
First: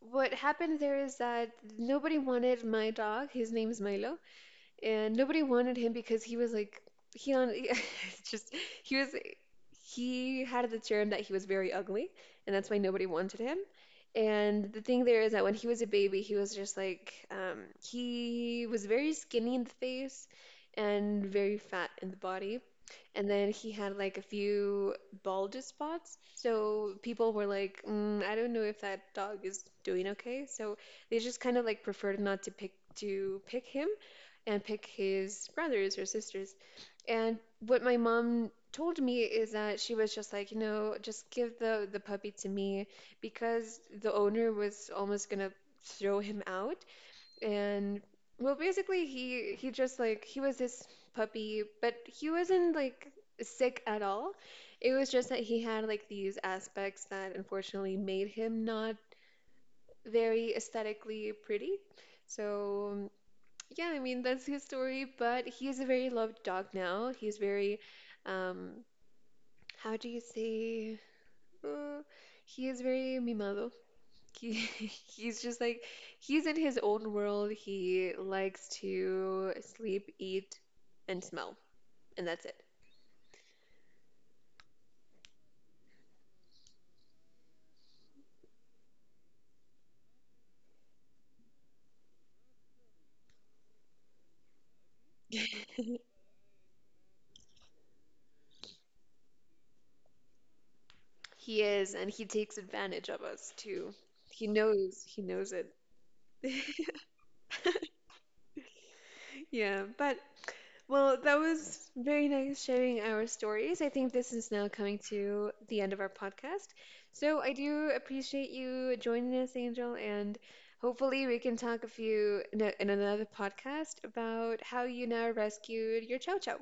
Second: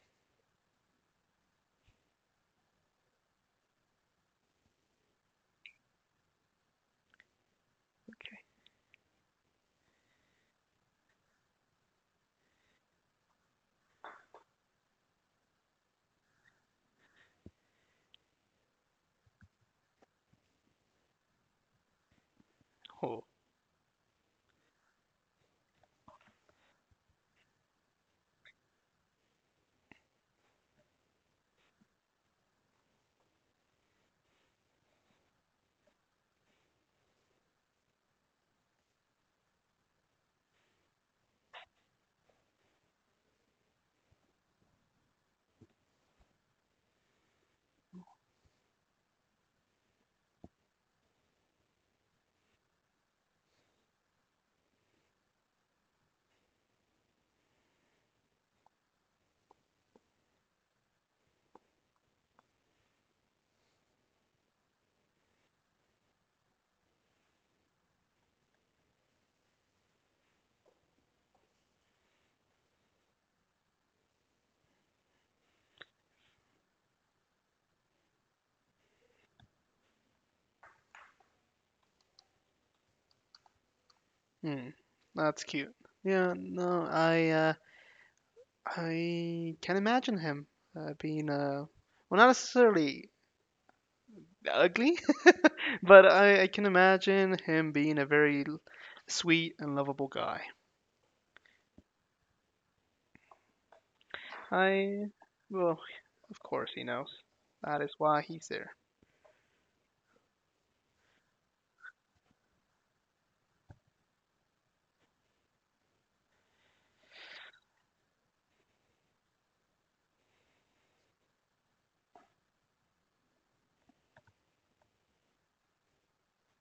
[SPEAKER 1] What happened there is that nobody wanted my dog. His name is Milo, and nobody wanted him because he was like he on (laughs) it's
[SPEAKER 2] Okay.
[SPEAKER 1] just he was he had the term that he was very ugly, and that's why nobody wanted him. And the thing there is that when he was a baby, he was just like he was very skinny in the face and very fat in the body
[SPEAKER 2] Oh,
[SPEAKER 1] and then he had like a few bulge spots. So people were like, mm, I don't know if that dog is doing okay. So they just kind of like preferred not to pick him and pick his brothers or sisters. And what my mom told me is that she was just like, you know, just give the puppy to me because the owner was almost gonna throw him out and well, basically he just like he was this puppy, but he wasn't like sick at all. It was just that he had like these aspects that unfortunately made him not very aesthetically pretty. So yeah, I mean that's his story, but he is a very loved dog now. He's very um how do you say? Uh, he is very mimado. He, (laughs) he's just like he's in his own world. He likes to sleep, eat, and smell, and that's
[SPEAKER 2] Hmm. That's cute. Yeah. No, I can imagine him being a well, not necessarily ugly, (laughs)
[SPEAKER 1] it.
[SPEAKER 2] but
[SPEAKER 1] (laughs)
[SPEAKER 2] I can imagine him being a very sweet and lovable guy.
[SPEAKER 1] He is, and he takes advantage of us too.
[SPEAKER 2] I,
[SPEAKER 1] He knows it.
[SPEAKER 2] well, of course he knows. That is
[SPEAKER 1] (laughs)
[SPEAKER 2] why he's there.
[SPEAKER 1] Yeah, but well, that was very nice sharing our stories. I think this is now coming to the end of our podcast. So I do appreciate you joining us, Angel, and hopefully we can talk a few in another podcast about how you now rescued your Chow Chow.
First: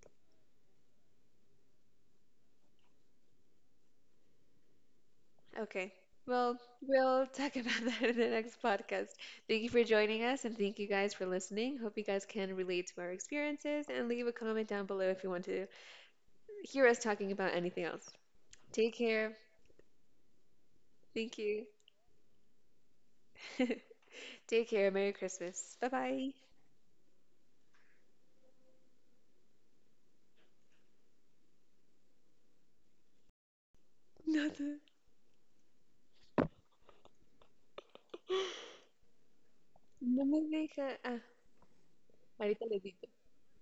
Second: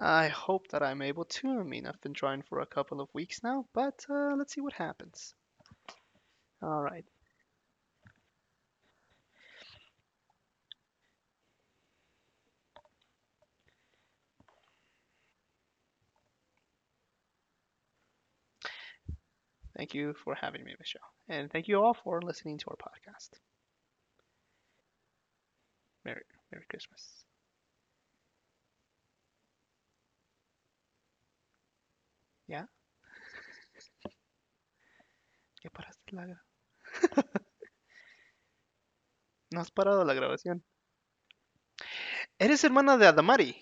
[SPEAKER 2] I hope that I'm able to. I mean, I've been trying for a couple of weeks now, but let's see what happens.
[SPEAKER 1] Okay. Well,
[SPEAKER 2] All right.
[SPEAKER 1] we'll talk about (laughs) that in the next podcast. Thank you for joining us and thank you guys for listening. Hope you guys can relate to our experiences and leave a comment down below if you want to hear us talking about anything else. Take care.
[SPEAKER 2] Thank you for having me, Michelle.
[SPEAKER 1] Thank
[SPEAKER 2] And
[SPEAKER 1] you.
[SPEAKER 2] thank you all for listening to our podcast.
[SPEAKER 1] (laughs) Take care. Merry Christmas. Bye
[SPEAKER 2] Merry,
[SPEAKER 1] bye.
[SPEAKER 2] Merry Christmas. ¿Ya?
[SPEAKER 1] Nada.
[SPEAKER 2] ¿Ya paraste la gra-
[SPEAKER 1] (gasps)
[SPEAKER 2] (laughs) no has parado la
[SPEAKER 1] No me
[SPEAKER 2] grabación.
[SPEAKER 1] deja. Ah,
[SPEAKER 2] Eres
[SPEAKER 1] Marita le
[SPEAKER 2] hermana de
[SPEAKER 1] digo.
[SPEAKER 2] Adamari.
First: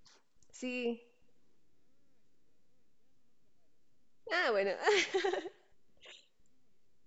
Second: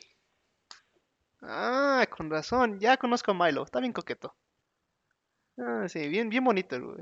[SPEAKER 1] Sí.
[SPEAKER 2] Ah, con razón, ya conozco a Milo, está bien coqueto.
[SPEAKER 1] Ah, bueno. (laughs)
[SPEAKER 2] Ah, sí, bien, bien bonito el,